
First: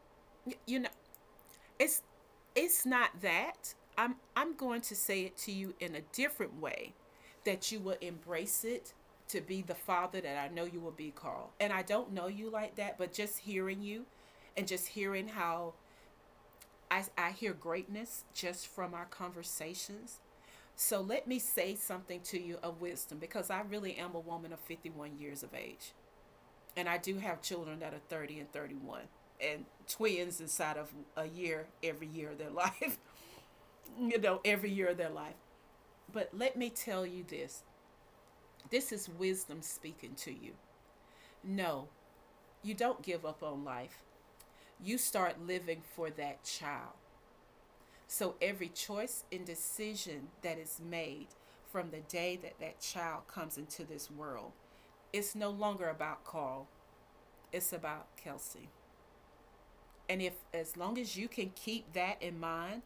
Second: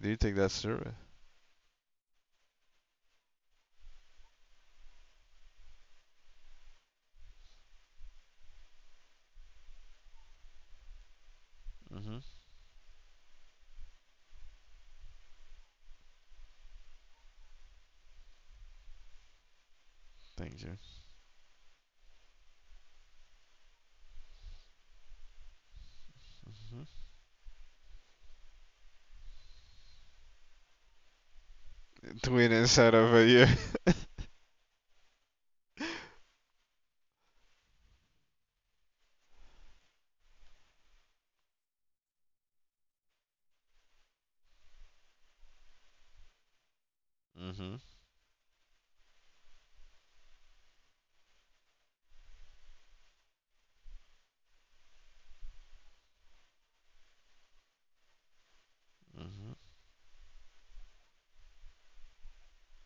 S1: Do you think that's
S2: You
S1: true?
S2: know, it's it's not that. I'm going to say it to you in a different way that you will embrace it to be the father that I know you will be, Carl. And I don't
S1: Mhm.
S2: know you like that, but just hearing you and just hearing how I hear greatness just from our conversations.
S1: Thank you.
S2: So let me say something to you of wisdom because I really am a woman of 51 years of age, and I do have children that are 30 and 31 and twins inside of a year every year of
S1: Twin
S2: their
S1: inside
S2: life,
S1: of a year.
S2: you know, every year of their life. But let me tell you this, this is wisdom speaking to you. No, you don't give up on life, you start living for that child.
S1: Mhm,
S2: So every choice and decision that is made from the day that that child comes into this world, it's no longer about Carl, it's about Kelsey.
S1: mhm,
S2: And if — as long as you can keep that in mind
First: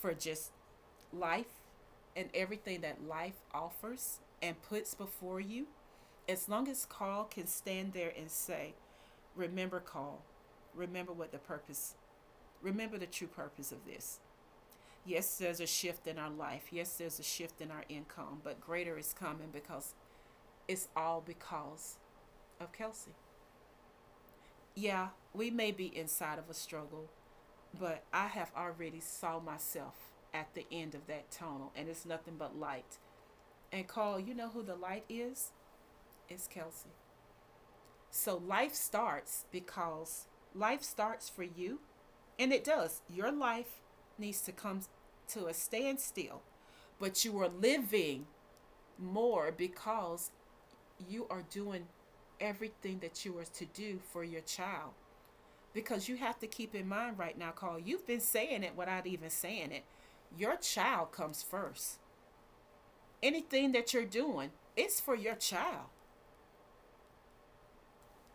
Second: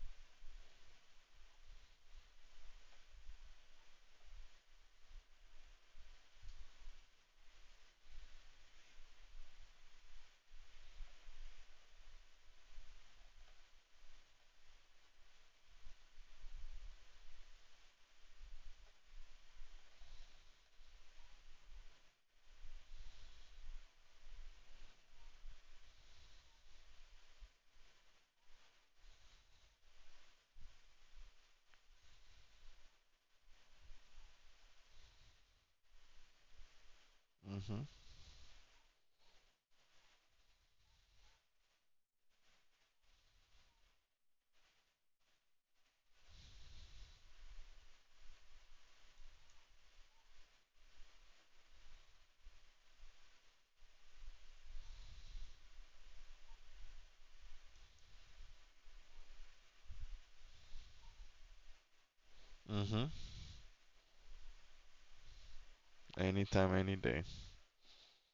S2: for just life and everything that life offers and puts before you, as long as Carl can stand there and say, remember, Carl, remember what the purpose, remember the true purpose of this. Yes, there's a shift in our life. Yes, there's a shift in our income, but greater is coming because it's all because of Kelsey. Yeah, we may be inside of a struggle. But I have already saw myself at the end of that tunnel, and it's nothing but light. And Carl, you know who the light is? It's Kelsey.
S1: mhm,
S2: So life starts because life starts for you, and it does. Your life needs to come to a standstill, but you are living more because you are doing everything that you are to do for your child. Because you have to keep in mind right now, Carl, you've been saying it without even saying it. Your child comes first.
S1: mhm.
S2: Anything that you're doing, it's for your child,
S1: Anytime, any day.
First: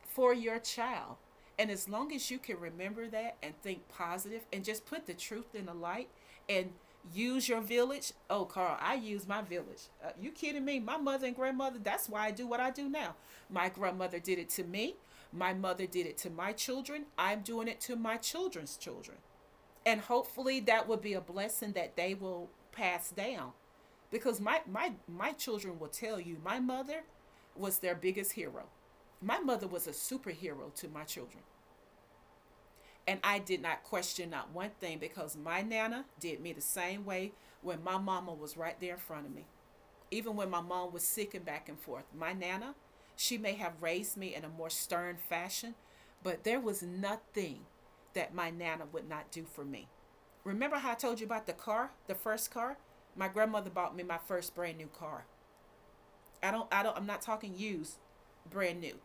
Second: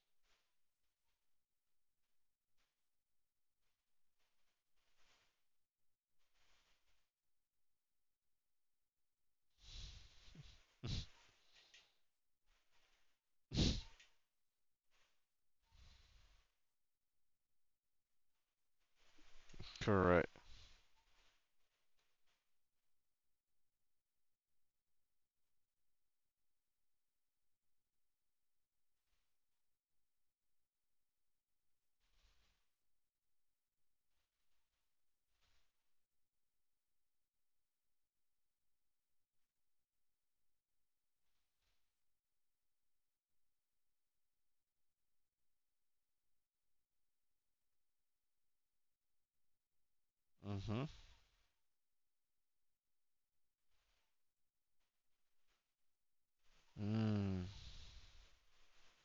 S2: for your child. And as long as you can remember that and think positive and just put the truth in the light and use your village. Oh, Carl, I use my village. You kidding me? My mother and grandmother, that's why I do what I do now. My grandmother did it to me. My mother did it to my children. I'm doing it to my children's children. And
S1: Correct.
S2: hopefully that would be a blessing that they will pass down because my children will tell you my mother was their biggest hero. My mother was a superhero to my children, and I did not question not one thing because my Nana did me the same way when my mama was right there in front of me, even when my mom was sick and back and forth. My Nana, she may have raised me in a more stern fashion, but there was nothing that my Nana would not do for me. Remember
S1: Mhm.
S2: how I told you about the car, the first car? My grandmother bought me my first brand new car. I don't — I'm not
S1: Mm.
S2: talking used, brand new.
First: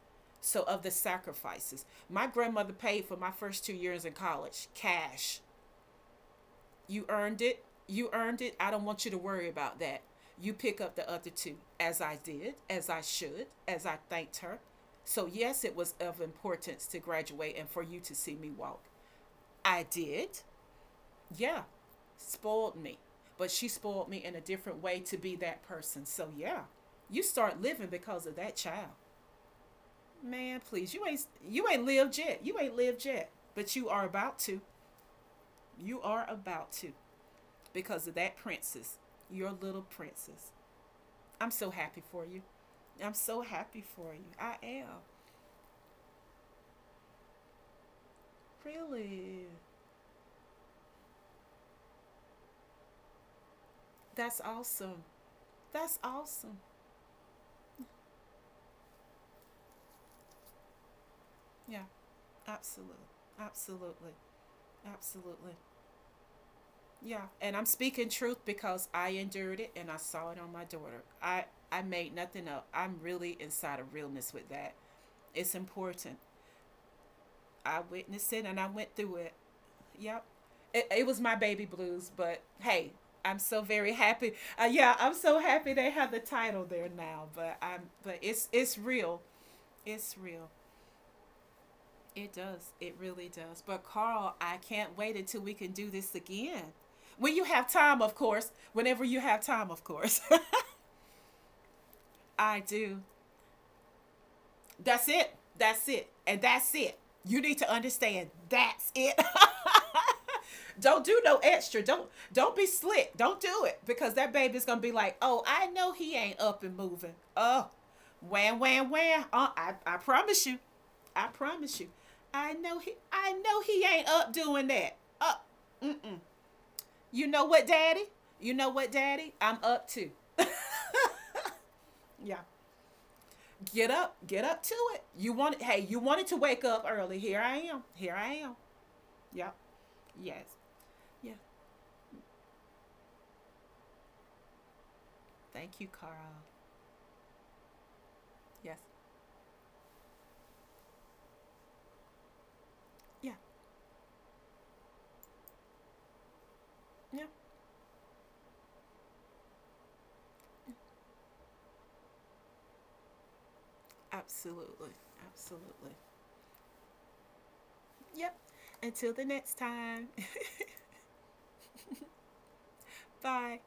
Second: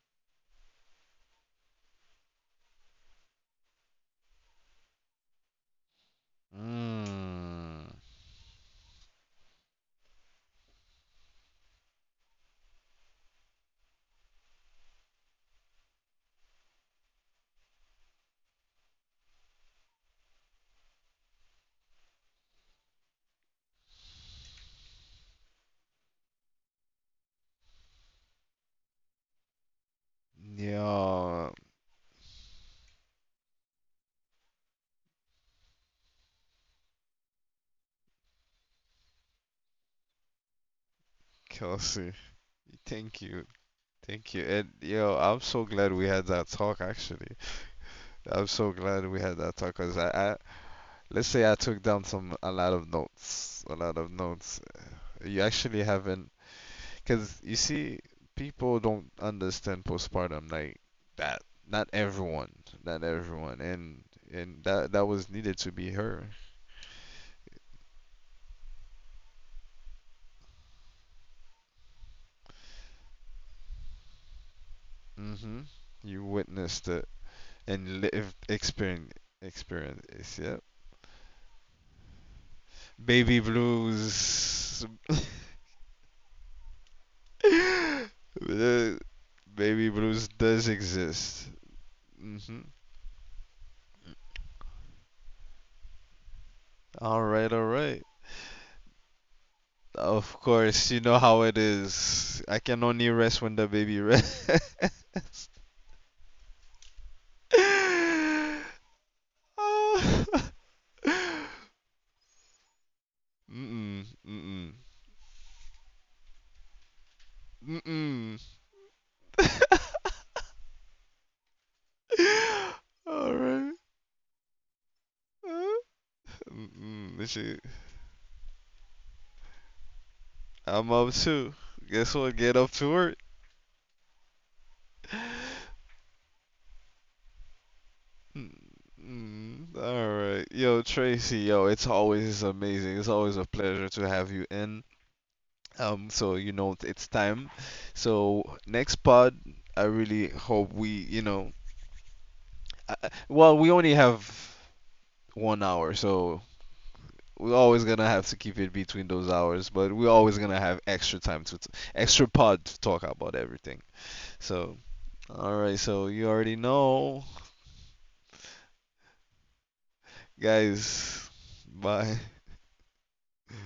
S2: So of the sacrifices. My grandmother paid for my first 2 years in college, cash. You earned it.
S1: Mm.
S2: You earned it. I don't want you to worry about that. You pick up the other two, as I did, as I should, as I thanked her. So, yes, it was of importance to graduate and for you to see me walk. I did. Yeah. Spoiled me. But she spoiled me in a different way to be that person. So, yeah. You start living because of that child. Man, please. You ain't
S1: Yo,
S2: you ain't lived yet. You ain't lived yet. But you are about to. You are about to. Because of that princess, your little princess. I'm so happy
S1: Kelsey,
S2: for you. I'm
S1: thank
S2: so
S1: you.
S2: happy for you.
S1: Thank you.
S2: I
S1: And
S2: am.
S1: yo, I'm so glad we had that talk actually. I'm so glad we had
S2: Really.
S1: that talk because let's say I took down some a lot of notes, a lot of
S2: That's
S1: notes.
S2: awesome.
S1: You actually
S2: That's
S1: haven't,
S2: awesome.
S1: because you see, people don't understand postpartum like that.
S2: Yeah,
S1: Not everyone,
S2: absolutely.
S1: not everyone, and
S2: Absolutely.
S1: and that was needed
S2: Absolutely.
S1: to be heard.
S2: Yeah, and I'm speaking truth because I endured it and I saw it on my daughter. I — I made nothing up. I'm really inside of realness with that. It's
S1: Hmm.
S2: important.
S1: You witnessed it.
S2: I
S1: And live
S2: witnessed it and I went
S1: experience.
S2: through it. Yep.
S1: Yeah.
S2: It was my baby blues, but hey, I'm
S1: Baby
S2: so very happy.
S1: blues.
S2: Yeah, I'm so happy they have the title there now. But I'm — but it's
S1: uh,
S2: real.
S1: Baby
S2: It's
S1: blues
S2: real.
S1: does exist.
S2: It
S1: Hmm.
S2: does. It really does. But Carl, I can't wait until we can do this again.
S1: All
S2: When you
S1: right, all
S2: have time,
S1: right.
S2: of course. Whenever you have time, of course.
S1: Of course, you know how it is. I
S2: I
S1: can
S2: do.
S1: only rest when the baby rests.
S2: That's it. That's it. And that's it. You need to understand. That's it. Don't do no extra. Don't be slick. Don't do it
S1: Mm-mm,
S2: because that baby's
S1: mm-mm,
S2: gonna be like, oh, I know he ain't up and moving. Oh,
S1: mm-mm.
S2: wham wham wham. I promise you, I promise you, I know he — I
S1: All
S2: know
S1: right.
S2: he ain't up doing that. Up.
S1: Mm-mm.
S2: You
S1: This
S2: know what, daddy? You know what, daddy? I'm up too.
S1: I'm up too. Guess what?
S2: Yeah.
S1: Get up to work.
S2: Get up. Get up to it. You want — hey, you wanted to wake up early. Here I am. Here I am.
S1: Mm,
S2: Yep.
S1: mm, all
S2: Yes.
S1: right. Yo,
S2: Yeah.
S1: Tracy, yo, it's always amazing. It's always a pleasure to have you in.
S2: Thank you,
S1: Um,
S2: Carl.
S1: so you know it's time. So
S2: Yes.
S1: next pod, I really hope we, you know,
S2: Yeah.
S1: well, we only have 1 hour, so
S2: Yeah.
S1: we're always gonna have to keep it between those hours, but we're always gonna have extra time to, t extra pod to talk about everything. So,
S2: Absolutely.
S1: all right,
S2: Absolutely.
S1: so you already know,
S2: Yep. Until the next time.
S1: guys. Bye.
S2: Bye.